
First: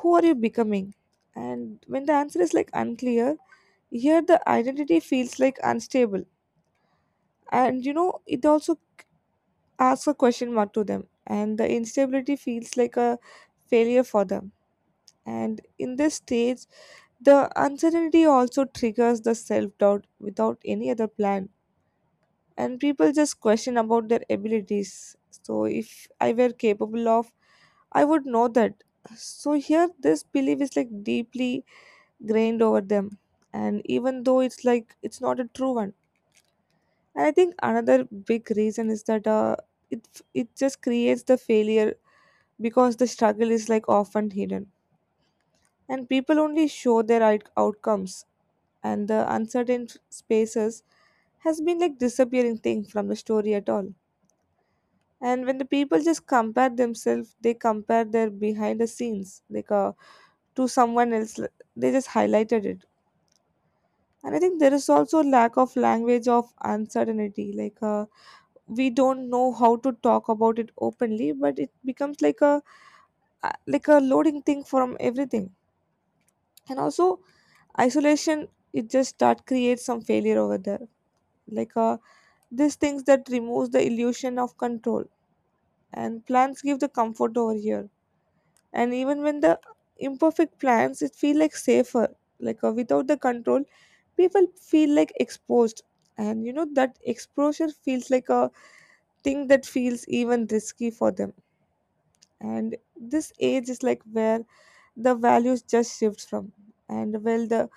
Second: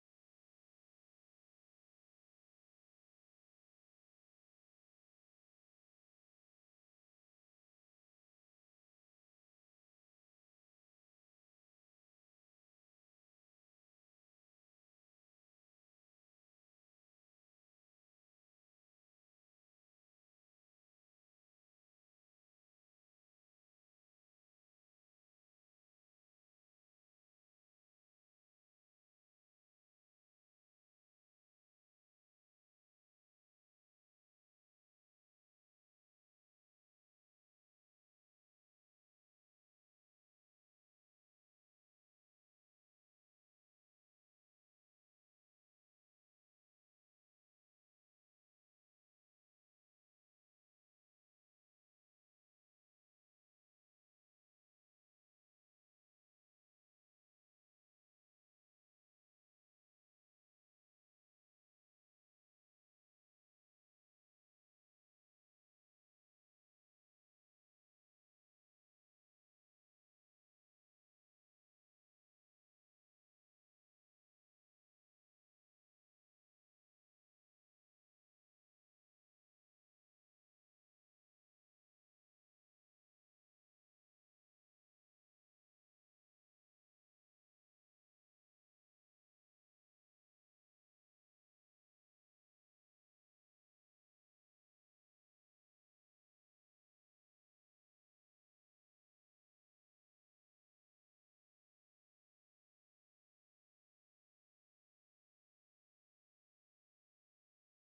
S2: who are you becoming. And when the answer is like unclear, here the identity feels like unstable. And it also asks a question mark to them, and the instability feels like a failure for them. And in this stage the uncertainty also triggers the self-doubt without any other plan, and people just question about their abilities. So if I were capable of, I would know that. So here this belief is like deeply grained over them, and even though it's like it's not a true one. And I think another big reason is that it it just creates the failure, because the struggle is like often hidden and people only show their outcomes. And the uncertain spaces has been like disappearing thing from the story at all. And when the people just compare themselves they compare their behind the scenes, like to someone else like, they just highlighted it. And I think there is also lack of language of uncertainty. Like we don't know how to talk about it openly, but it becomes like a like a loading thing from everything. And also isolation, it just start creates some failure over there. Like these things that removes the illusion of control. And plans give the comfort over here. And even when the imperfect plans, it feel like safer. Like without the control people feel like exposed. And that exposure feels like a thing that feels even risky for them. And this age is like where the values just shift from, and where the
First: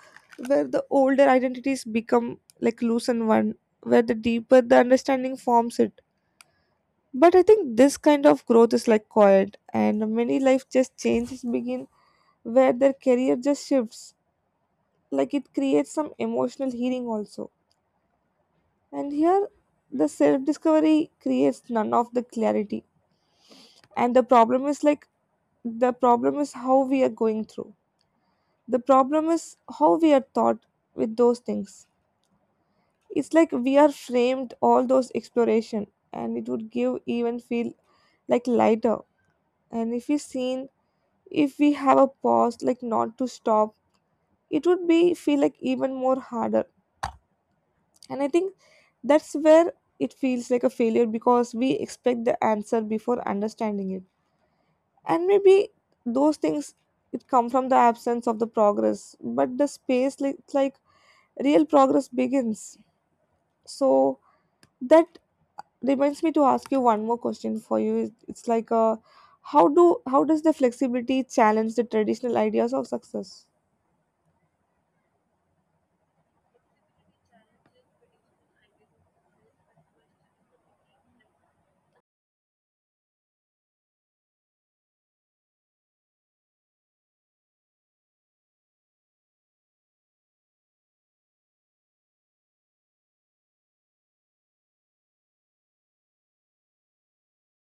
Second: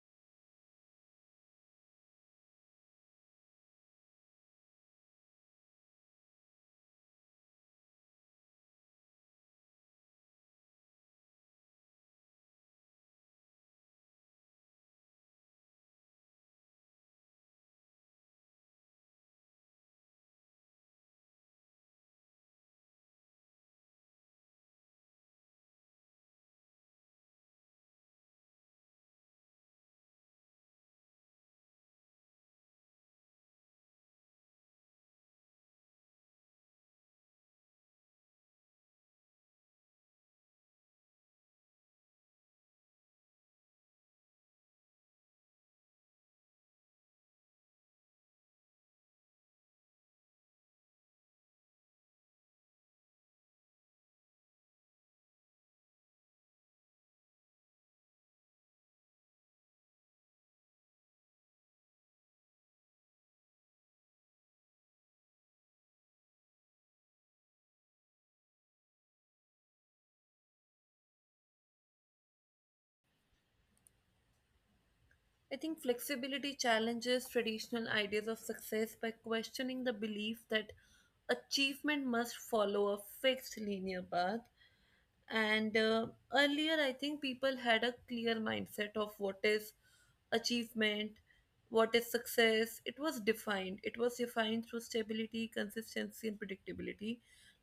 S2: where the older identities become like loosen one, where the deeper the understanding forms it. But I think this kind of growth is like quiet, and many life just changes begin where their career just shifts, like it creates some emotional healing also. And here the self discovery creates none of the clarity. And the problem is like, the problem is how we are going through. The problem is how we are taught with those things. It's like we are framed all those exploration, and it would give even feel like lighter. And if we seen, if we have a pause like not to stop, it would be feel like even more harder. And I think that's where it feels like a failure because we expect the answer before understanding it. And maybe those things it come from the absence of the progress but the space like real progress begins. So that reminds me to ask you one more question for you. It's like how do how does the flexibility challenge the traditional ideas of success?
S1: I think flexibility challenges traditional ideas of success by questioning the belief that achievement must follow a fixed linear path. And earlier I think people had a clear mindset of what is achievement, what is success. It was defined through stability, consistency, and predictability,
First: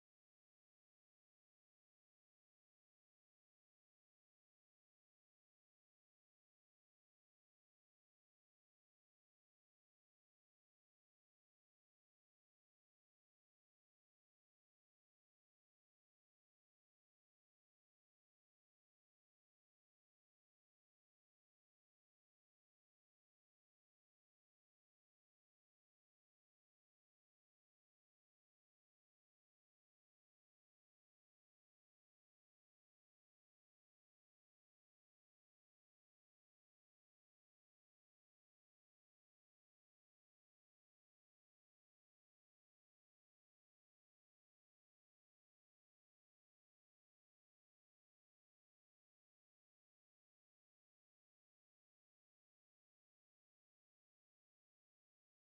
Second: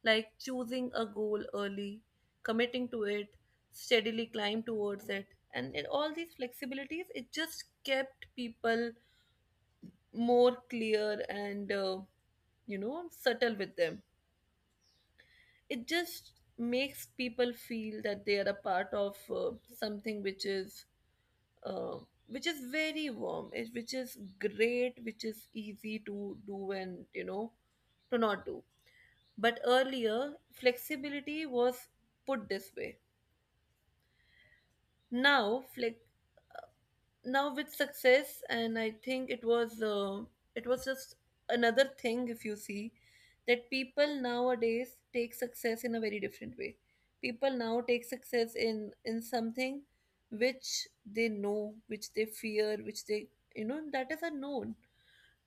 S1: like choosing a goal early, committing to it, steadily climb towards it. And in all these flexibilities, it just kept people more clear and, subtle with them. It just makes people feel that they are a part of something which is, uh, which is very warm, it, which is great, which is easy to do and, you know, to not do. But earlier flexibility was put this way. Now flex now with success, and I think it was, it was just another thing. If you see that people nowadays take success in a very different way, people now take success in something which they know, which they fear, which they, you know, that is unknown.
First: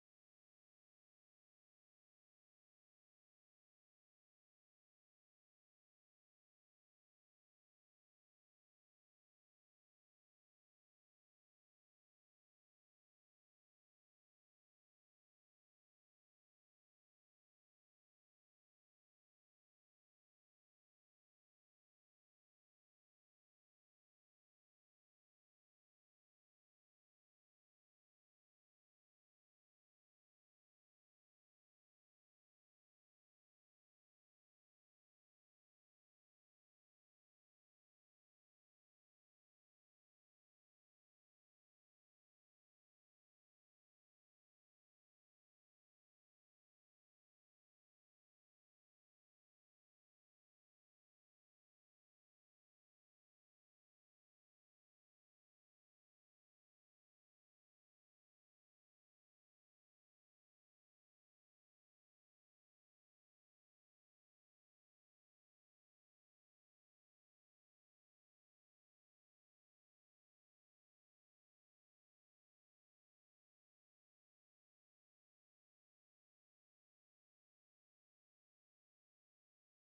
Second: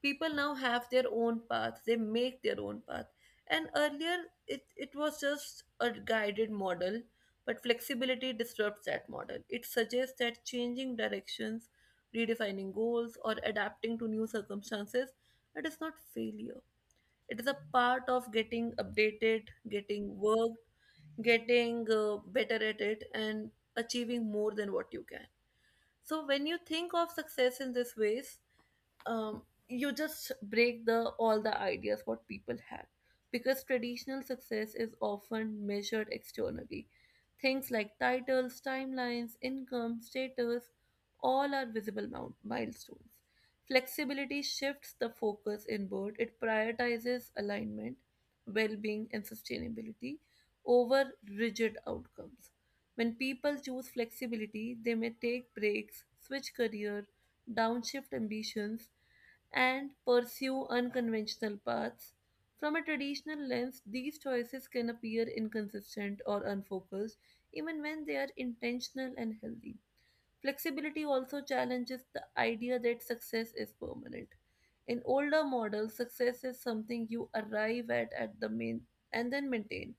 S1: People now have their own path, they make their own path. And earlier it was just a guided model. But flexibility disrupts that model. It suggests that changing directions, redefining goals, or adapting to new circumstances, it is not failure. It is a part of getting updated, getting work, getting better at it, and achieving more than what you can. So when you think of success in this ways, um, you just break the all the ideas what people had. Because traditional success is often measured externally, things like titles, timelines, income, status, all are visible milestones. Flexibility shifts the focus inward. It prioritizes alignment, well-being, and sustainability over rigid outcomes. When people choose flexibility, they may take breaks, switch career, downshift ambitions, and pursue unconventional paths. From a traditional lens, these choices can appear inconsistent or unfocused, even when they are intentional and healthy. Flexibility also challenges the idea that success is permanent. In older models, success is something you arrive at the main and then maintain.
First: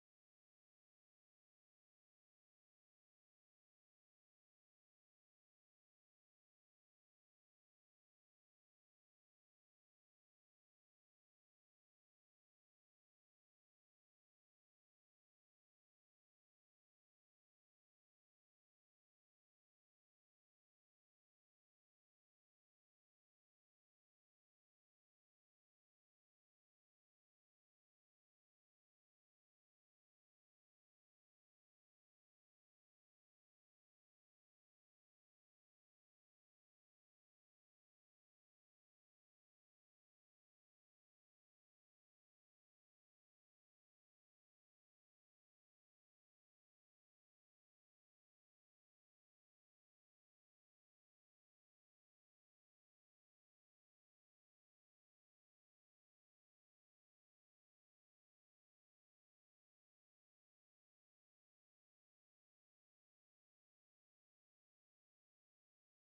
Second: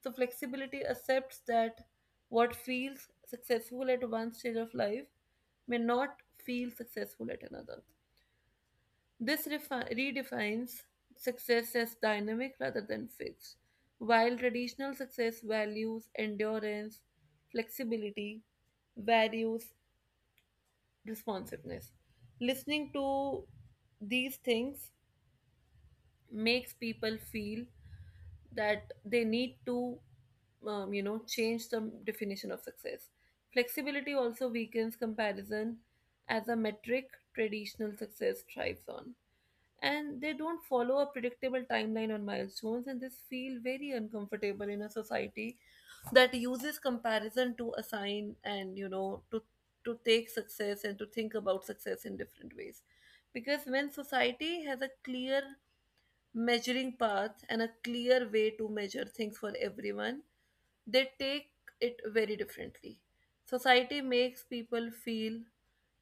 S1: So flexibility accepts that what feels successful at one stage of life may not feel successful at another. This redefines success as dynamic rather than fixed. While traditional success values endurance, flexibility values responsiveness. Listening to these things makes people feel that they need to, change the definition of success. Flexibility also weakens comparison as a metric traditional success thrives on. And they don't follow a predictable timeline on milestones, and this feel very uncomfortable in a society that uses comparison to assign and, you know, to take success and to think about success in different ways. Because when society has a clear measuring path and a clear way to measure things for everyone, they take it very differently. Society makes people feel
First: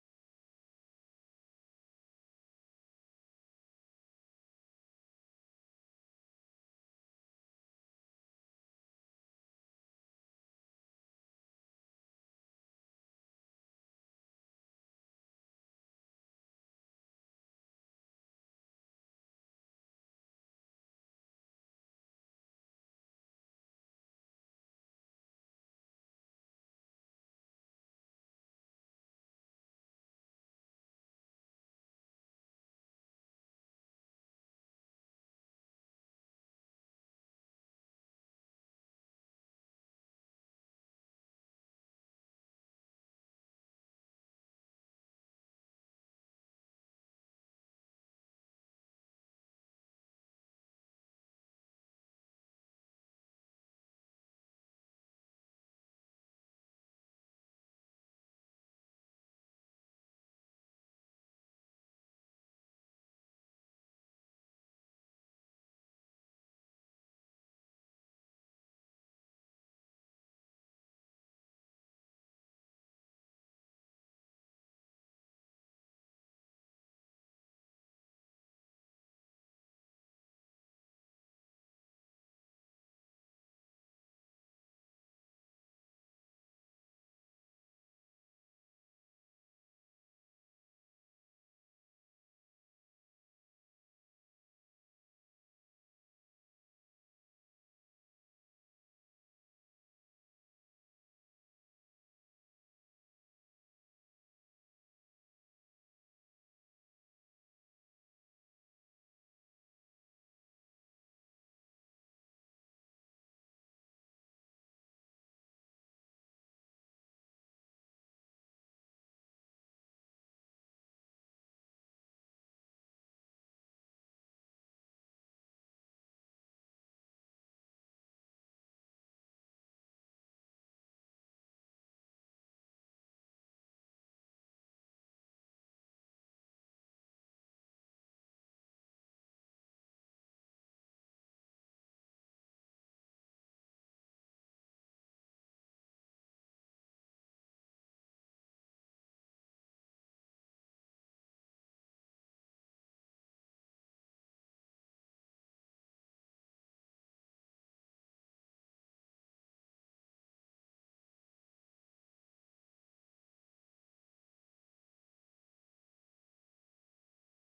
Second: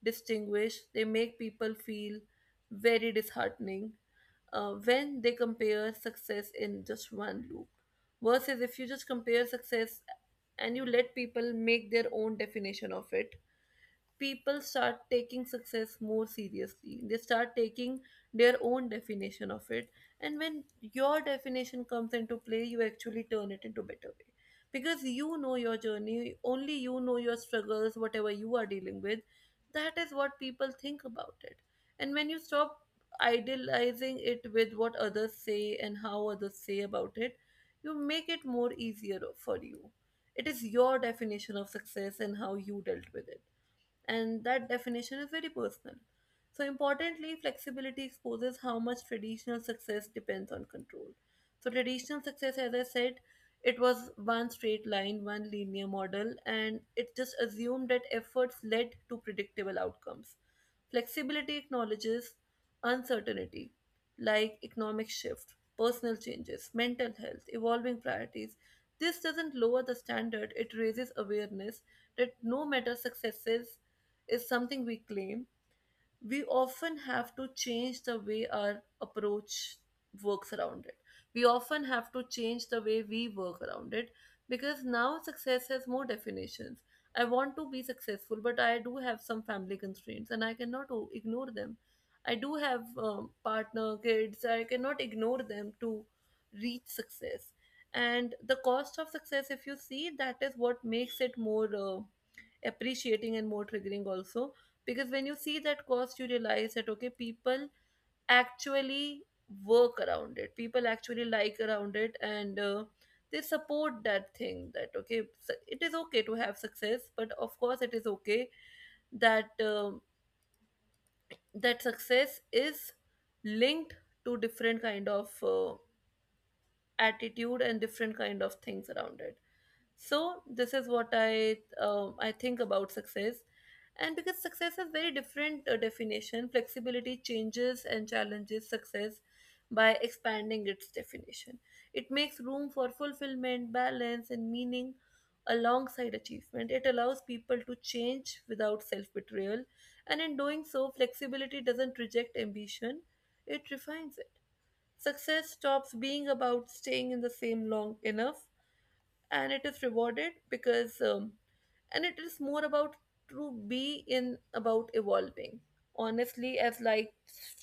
S1: distinguished, they make people feel very disheartening when they compare success in just one loop. Versus if you just compare success and you let people make their own definition of it, people start taking success more seriously. They start taking their own definition of it. And when your definition comes into play, you actually turn it into better way. Because you know your journey, only you know your struggles, whatever you are dealing with. That is what people think about it. And when you stop idealizing it with what others say and how others say about it, you make it more easier for you. It is your definition of success and how you dealt with it, and that definition is very personal. So, importantly, flexibility exposes how much traditional success depends on control. So, traditional success, as I said, it was one straight line, one linear model, and it just assumed that efforts led to predictable outcomes. Flexibility acknowledges uncertainty, like economic shift, personal changes, mental health, evolving priorities. This doesn't lower the standard, it raises awareness that no matter successes is something we claim, we often have to change the way our approach works around it. We often have to change the way we work around it because now success has more definitions. I want to be successful, but I do have some family constraints and I cannot ignore them. I do have partner, kids, I cannot ignore them to reach success. And the cost of success, if you see, that is what makes it more appreciating and more triggering also, because when you see that cost you realize that okay, people actually work around it, people actually like around it, and they support that thing, that okay, so it is okay to have success, but of course it is okay that that success is linked to different kind of attitude and different kind of things around it. So this is what I I think about success. And because success has very different definition, flexibility changes and challenges success by expanding its definition. It makes room for fulfillment, balance, and meaning alongside achievement. It allows people to change without self betrayal, and in doing so, flexibility doesn't reject ambition, it refines it. Success stops being about staying in the same long enough, and it is rewarded because and it is more about to be in about evolving honestly as life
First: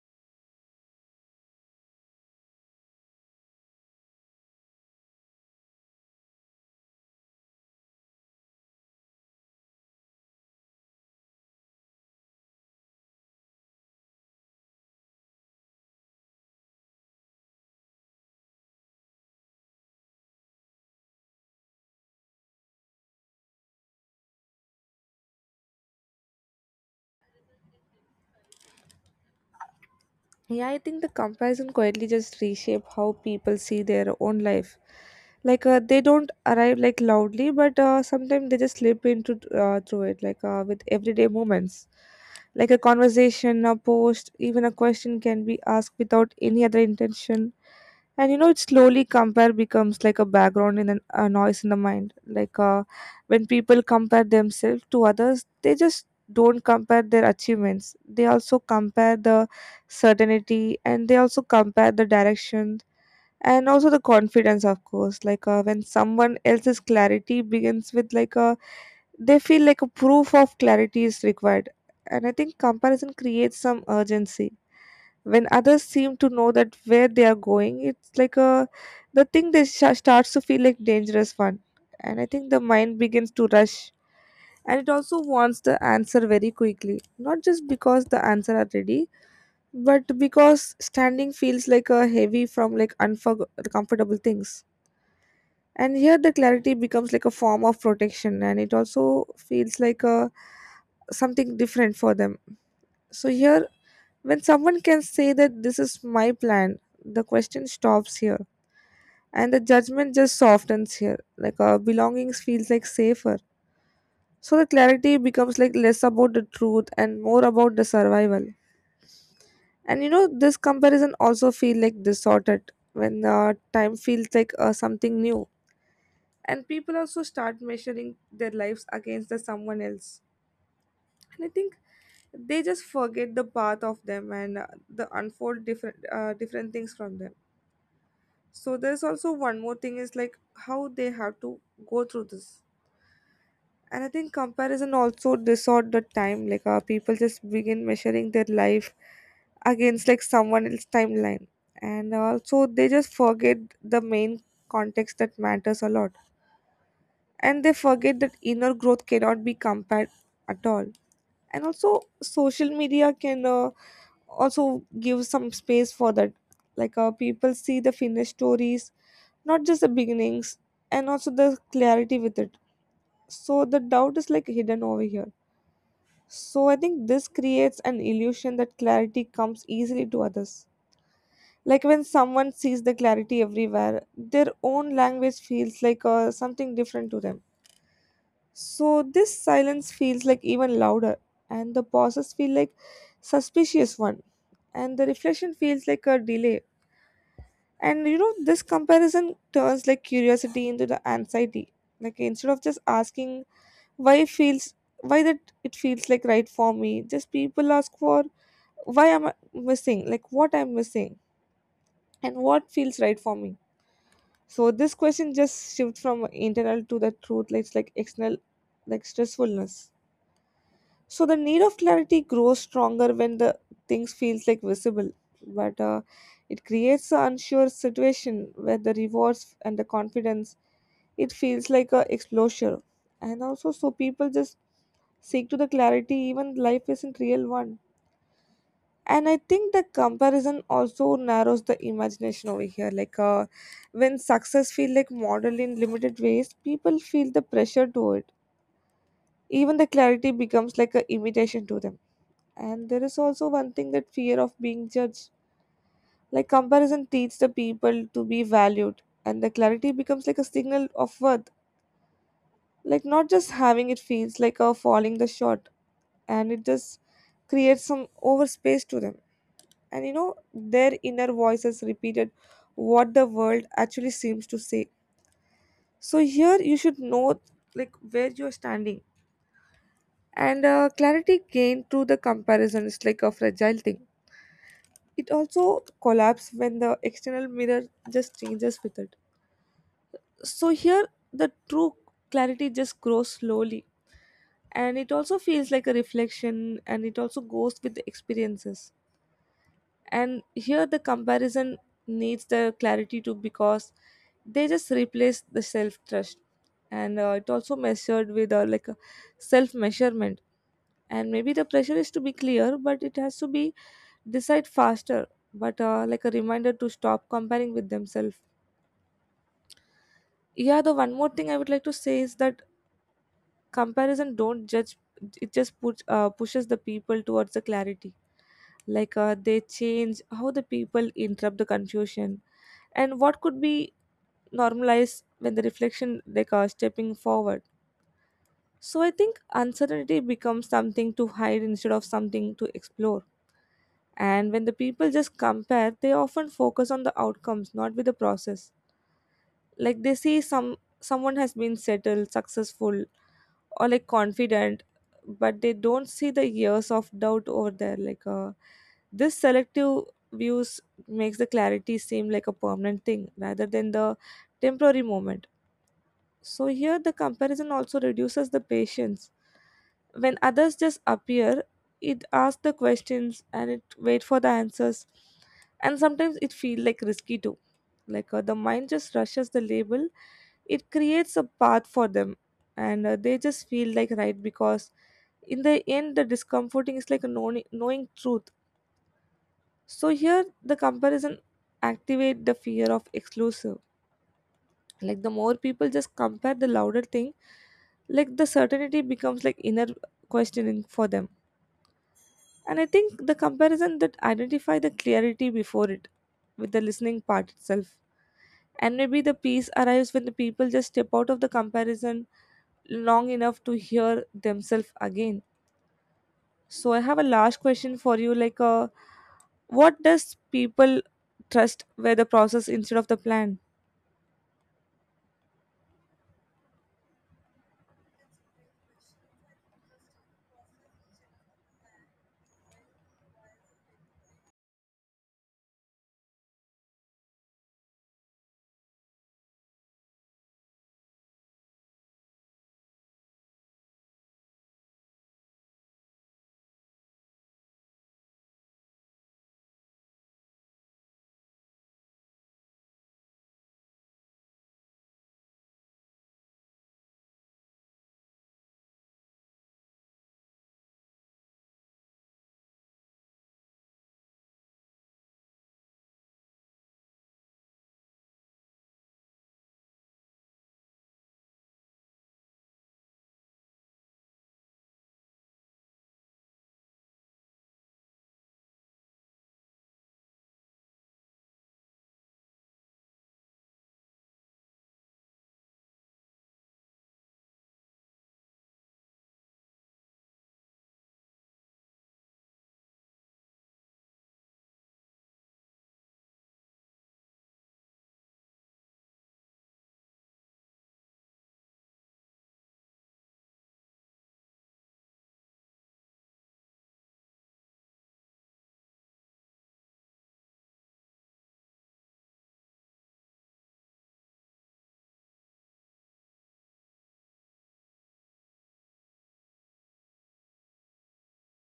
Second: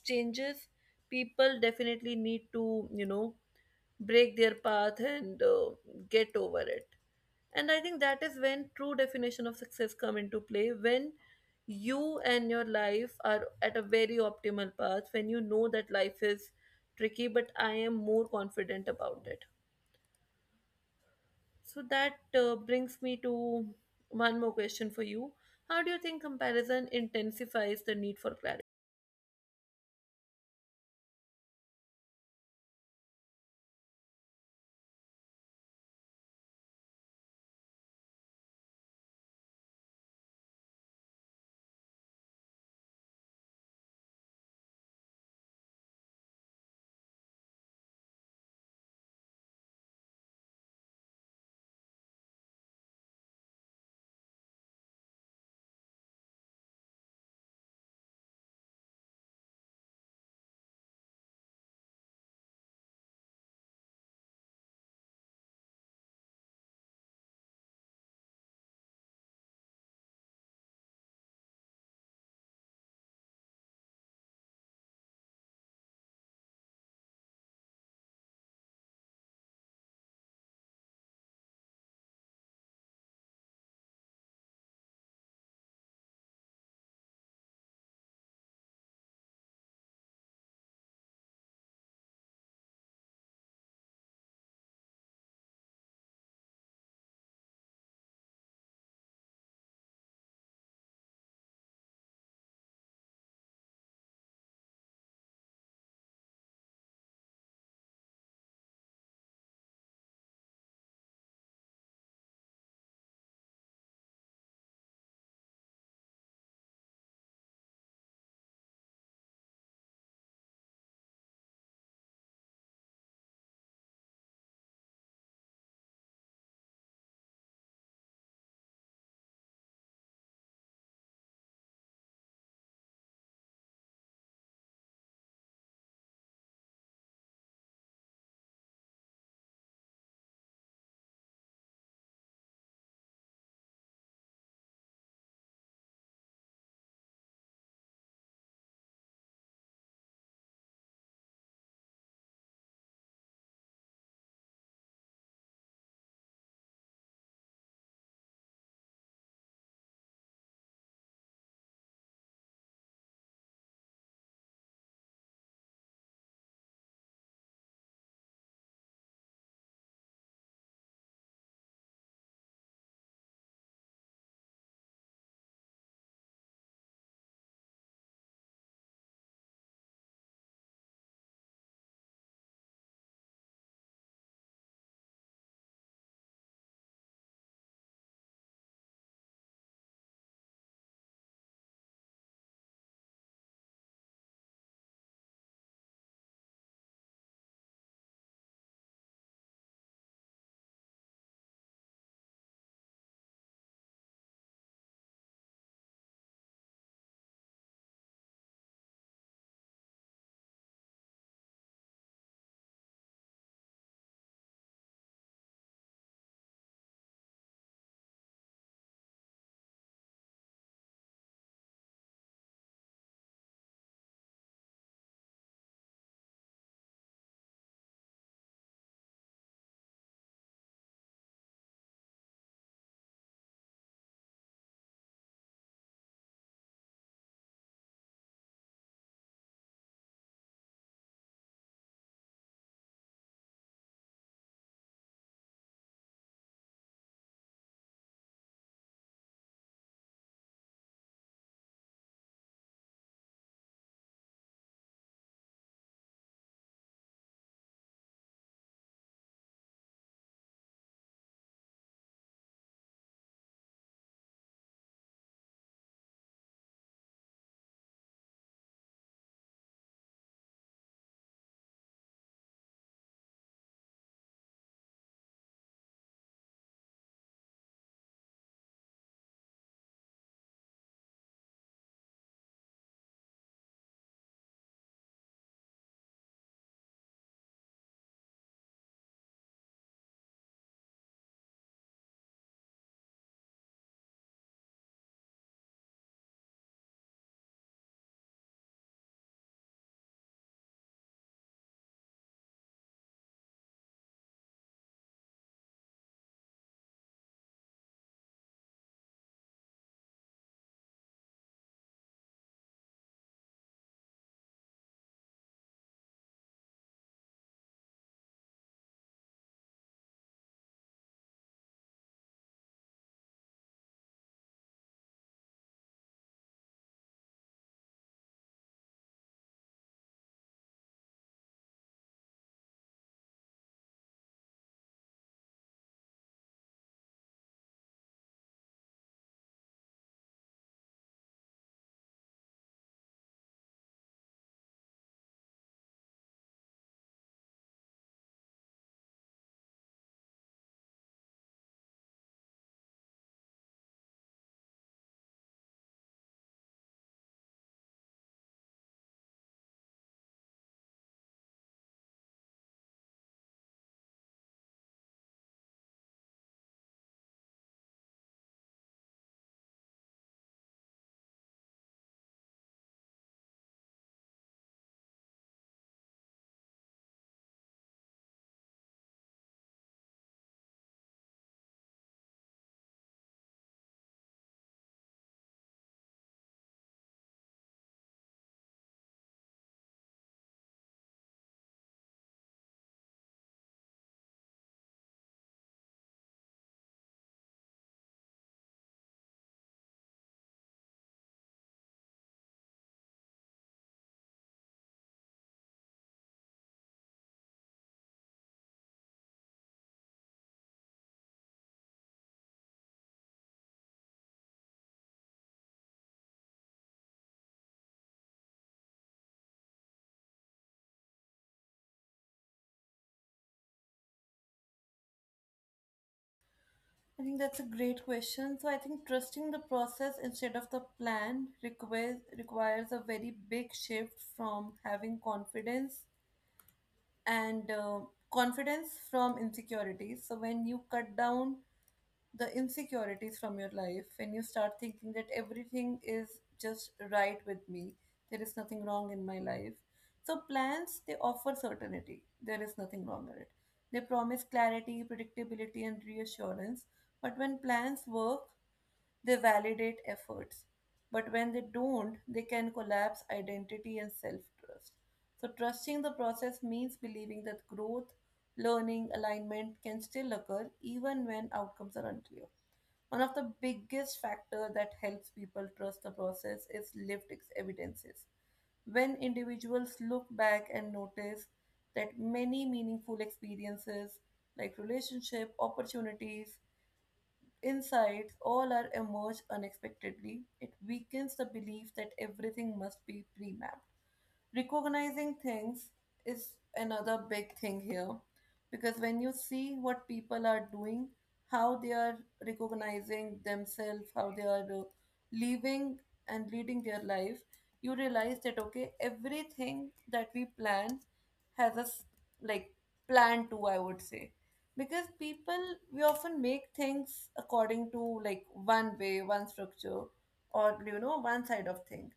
S1: changes. People definitely need to, you know, break their path, and get over it. And I think that is when true definition of success come into play, when you and your life are at a very optimal path, when you know that life is tricky but I am more confident about it. So that brings me to one more question for you. How do you think comparison intensifies the need for clarity?
S2: Yeah, I think the comparison quietly just reshape how people see their own life. Like they don't arrive like loudly, but sometimes they just slip into through it, like with everyday moments, like a conversation, a post, even a question can be asked without any other intention. And it slowly compare becomes like a background in an, a noise in the mind. Like when people compare themselves to others, they just don't compare their achievements. They also compare the certainty, and they also compare the direction, and also the confidence of course. Like when someone else's clarity begins with like a, they feel like a proof of clarity is required. And I think comparison creates some urgency. When others seem to know that where they are going, it's like a, the thing that starts to feel like dangerous one. And I think the mind begins to rush, and it also wants the answer very quickly, not just because the answer are ready, but because standing feels like a heavy from like comfortable things. And here the clarity becomes like a form of protection, and it also feels like a something different for them. So here, when someone can say that this is my plan, the question stops here, and the judgment just softens here, like belongings feels like safer. So the clarity becomes like less about the truth and more about the survival. And this comparison also feel like distorted when time feels like something new. And people also start measuring their lives against the someone else. And I think they just forget the path of them, and the unfold different different things from them. So there's also one more thing is like how they have to go through this. And I think comparison also distort the time, like people just begin measuring their life against like someone else's timeline. And also they just forget the main context that matters a lot. And they forget that inner growth cannot be compared at all. And also social media can also give some space for that. Like people see the finished stories, not just the beginnings. And also The clarity with it, so the doubt is like hidden over here. So I think this creates an illusion that clarity comes easily to others. Like when someone sees the clarity everywhere, their own language feels like something different to them. So this silence feels like even louder, and the pauses feel like suspicious one, and the reflection feels like a delay. And you know this comparison turns like curiosity into the anxiety. Like instead of just asking why feels, why that, it feels like right for me, just people ask for why am I missing, like what I'm missing and what feels right for me. So this question just shifts from internal to the truth, like it's like external, like stressfulness. So the need of clarity grows stronger when the things feels like visible, but it creates an unsure situation where the rewards and the confidence, it feels like a exposure. And also so people just seek to the clarity even life isn't real one. And I think the comparison also narrows the imagination over here, like when success feel like model in limited ways, people feel the pressure to it. Even the clarity becomes like a imitation to them. And there is also one thing, that fear of being judged. Like comparison teaches the people to be valued and the clarity becomes like a signal of worth, like not just having it feels like a falling the short. And it just creates some over space to them. And you know their inner voices repeated what the world actually seems to say. So here you should know like where you're standing, and clarity gained through the comparison is like a fragile thing. It also collapses when the external mirror just changes with it. So here the true clarity just grows slowly, and it also feels like a reflection and it also goes with the experiences. And here the comparison needs the clarity too, because they just replaced the self trust. And it also measured with like a self measurement. And maybe the pressure is to be clear, but it has to be decide faster. But like a reminder to stop comparing with themselves. Yeah, the one more thing I would like to say is that comparison don't judge, it just puts pushes the people towards the clarity. Like they change how the people interrupt the confusion and what could be normalized when the reflection, like stepping forward. So I think uncertainty becomes something to hide instead of something to explore. And when the people just compare, they often focus on the outcomes, not with the process. Like they see someone has been settled, successful, or like confident, but they don't see the years of doubt over there. Like this selective views makes the clarity seem like a permanent thing rather than the temporary moment. So here the comparison also reduces the patience. When others just appear, it asks the questions and it wait for the answers. And sometimes it feel like risky too. Like the mind just rushes the label, it creates a path for them. And they just feel like right, because in the end the discomforting is like a knowing truth. So here the comparison activate the fear of exclusive, like the more people just compare, the louder thing, like the certainty becomes like inner questioning for them. And I think the comparison that identify the clarity before it, with the listening part itself. And maybe the peace arrives when the people just step out of the comparison long enough to hear themselves again. So I have a last question for you, like what does people trust where the process instead of the plan.
S1: I think that's a great question. So I think trusting the process instead of the plan requires a very big shift from having confidence and confidence from insecurity. So when you cut down the insecurities from your life, when you start thinking that everything is just right with me, there is nothing wrong in my life. So plans, they offer certainty, there is nothing wrong in it. They promise clarity, predictability, and reassurance. But when plans work, they validate efforts, but when they don't, they can collapse identity and self trust. So, trusting the process means believing that growth, learning, alignment can still occur even when outcomes are unclear. One of the biggest factors that helps people trust the process is lived evidences. When individuals look back and notice that many meaningful experiences like relationship, opportunities, insights all are emerge unexpectedly, it weakens the belief that everything must be pre-mapped. Recognizing things is another big thing here, because when you see what people are doing, how they are recognizing themselves, how they are living and leading their life, you realize that okay, everything that we plan has a like plan to, I would say, because people, we often make things according to like one way, one structure, or you know, one side of things.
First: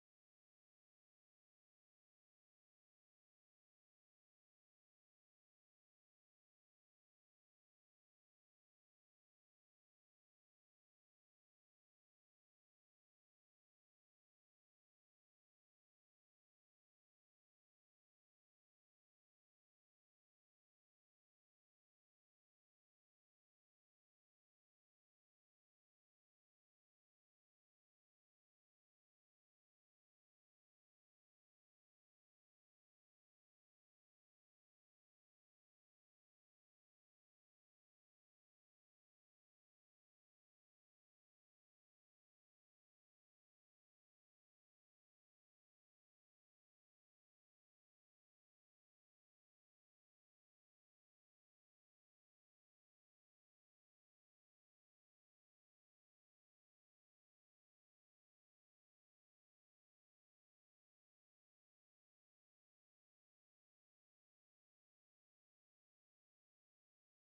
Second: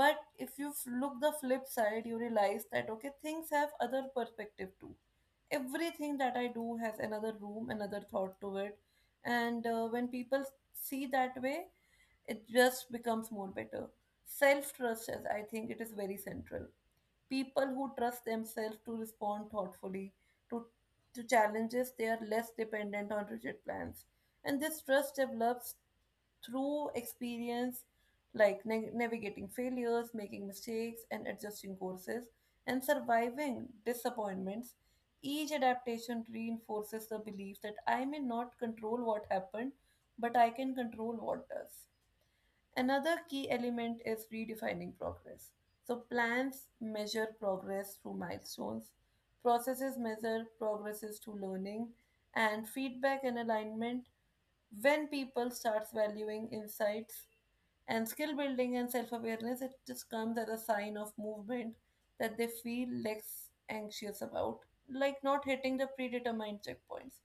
S1: But if you look the flip side, you realize that okay, things have other perspective too. Everything that I do has another room, another thought to it. And when people see that way, it just becomes more better. Self trust, as I think, it is very central. People who trust themselves to respond thoughtfully to, to challenges, they are less dependent on rigid plans. And this trust develops through experience, like navigating failures, making mistakes, and adjusting courses, and surviving disappointments. Each adaptation reinforces the belief that I may not control what happened, but I can control what does. Another key element is redefining progress. So, plans measure progress through milestones, processes measure progresses through learning, and feedback and alignment. When people starts valuing insights and skill building and self awareness, it just comes as a sign of movement that they feel less anxious about, like not hitting the predetermined checkpoints.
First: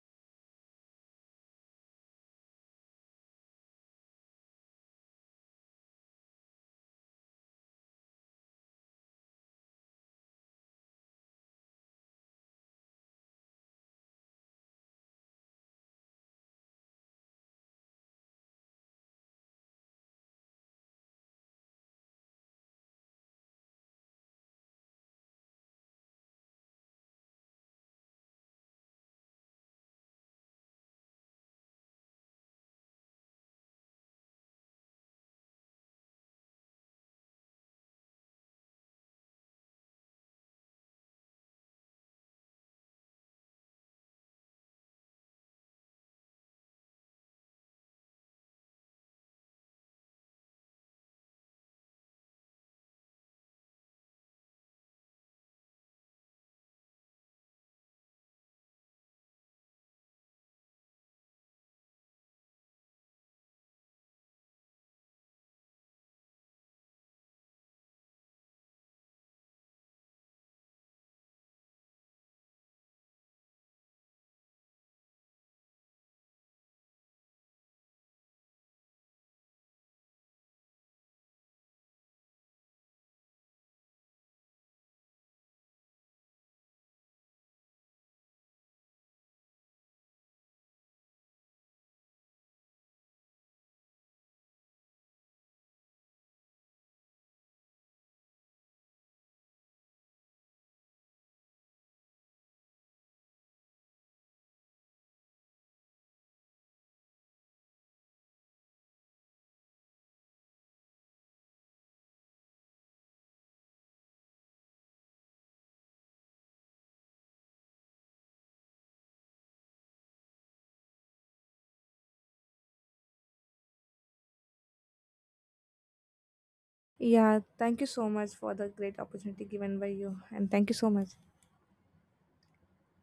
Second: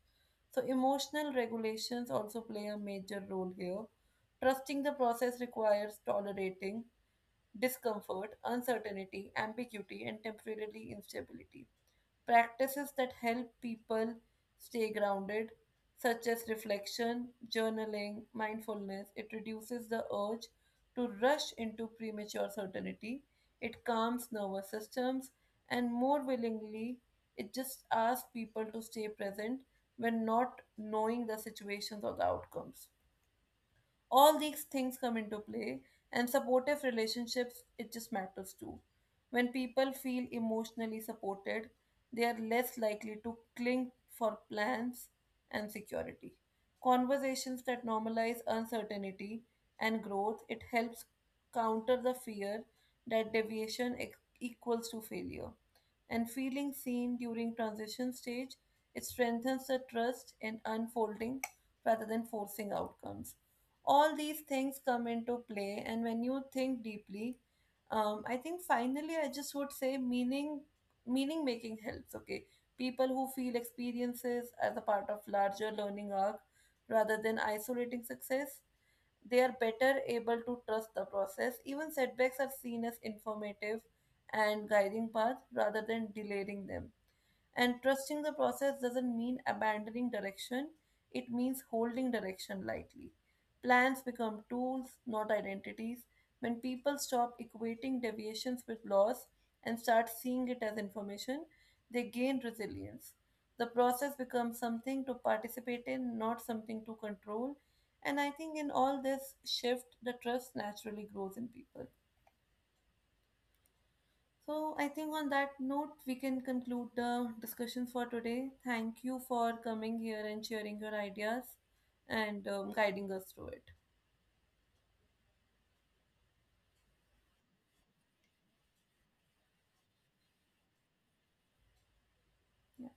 S1: So, emotional regulations also play a major role here. Trusting the process requires tolerating discomfort, uncertainty, ambiguity, and temporarily instability. Practices that help people stay grounded, such as reflection, journaling, mindfulness, it reduces the urge to rush into premature certainty. It calms nervous systems, and more willingly, it just asks people to stay present when not knowing the situations or the outcomes. All these things come into play. And supportive relationships, it just matters too. When people feel emotionally supported, they are less likely to cling for plans and security. Conversations that normalize uncertainty and growth, it helps counter the fear that deviation equals to failure, and feeling seen during transition stage, it strengthens the trust in unfolding rather than forcing outcomes. All these things come into play, and when you think deeply, I think finally I just would say meaning making helps, okay. People who feel experiences as a part of larger learning arc rather than isolating success, they are better able to trust the process. Even setbacks are seen as informative and guiding path rather than delaying them. And trusting the process doesn't mean abandoning direction, it means holding direction lightly. Plans become tools, not identities. When people stop equating deviations with loss and start seeing it as information, they gain resilience. The process becomes something to participate in, not something to control. And I think in all this shift, the trust naturally grows in people. So, I think on that note, we can conclude the discussion for today. Thank you for coming here and sharing your ideas and guiding us through it.
S2: Yeah, thank you so much for the great opportunity given by you, and thank you so much.
S1: Yeah.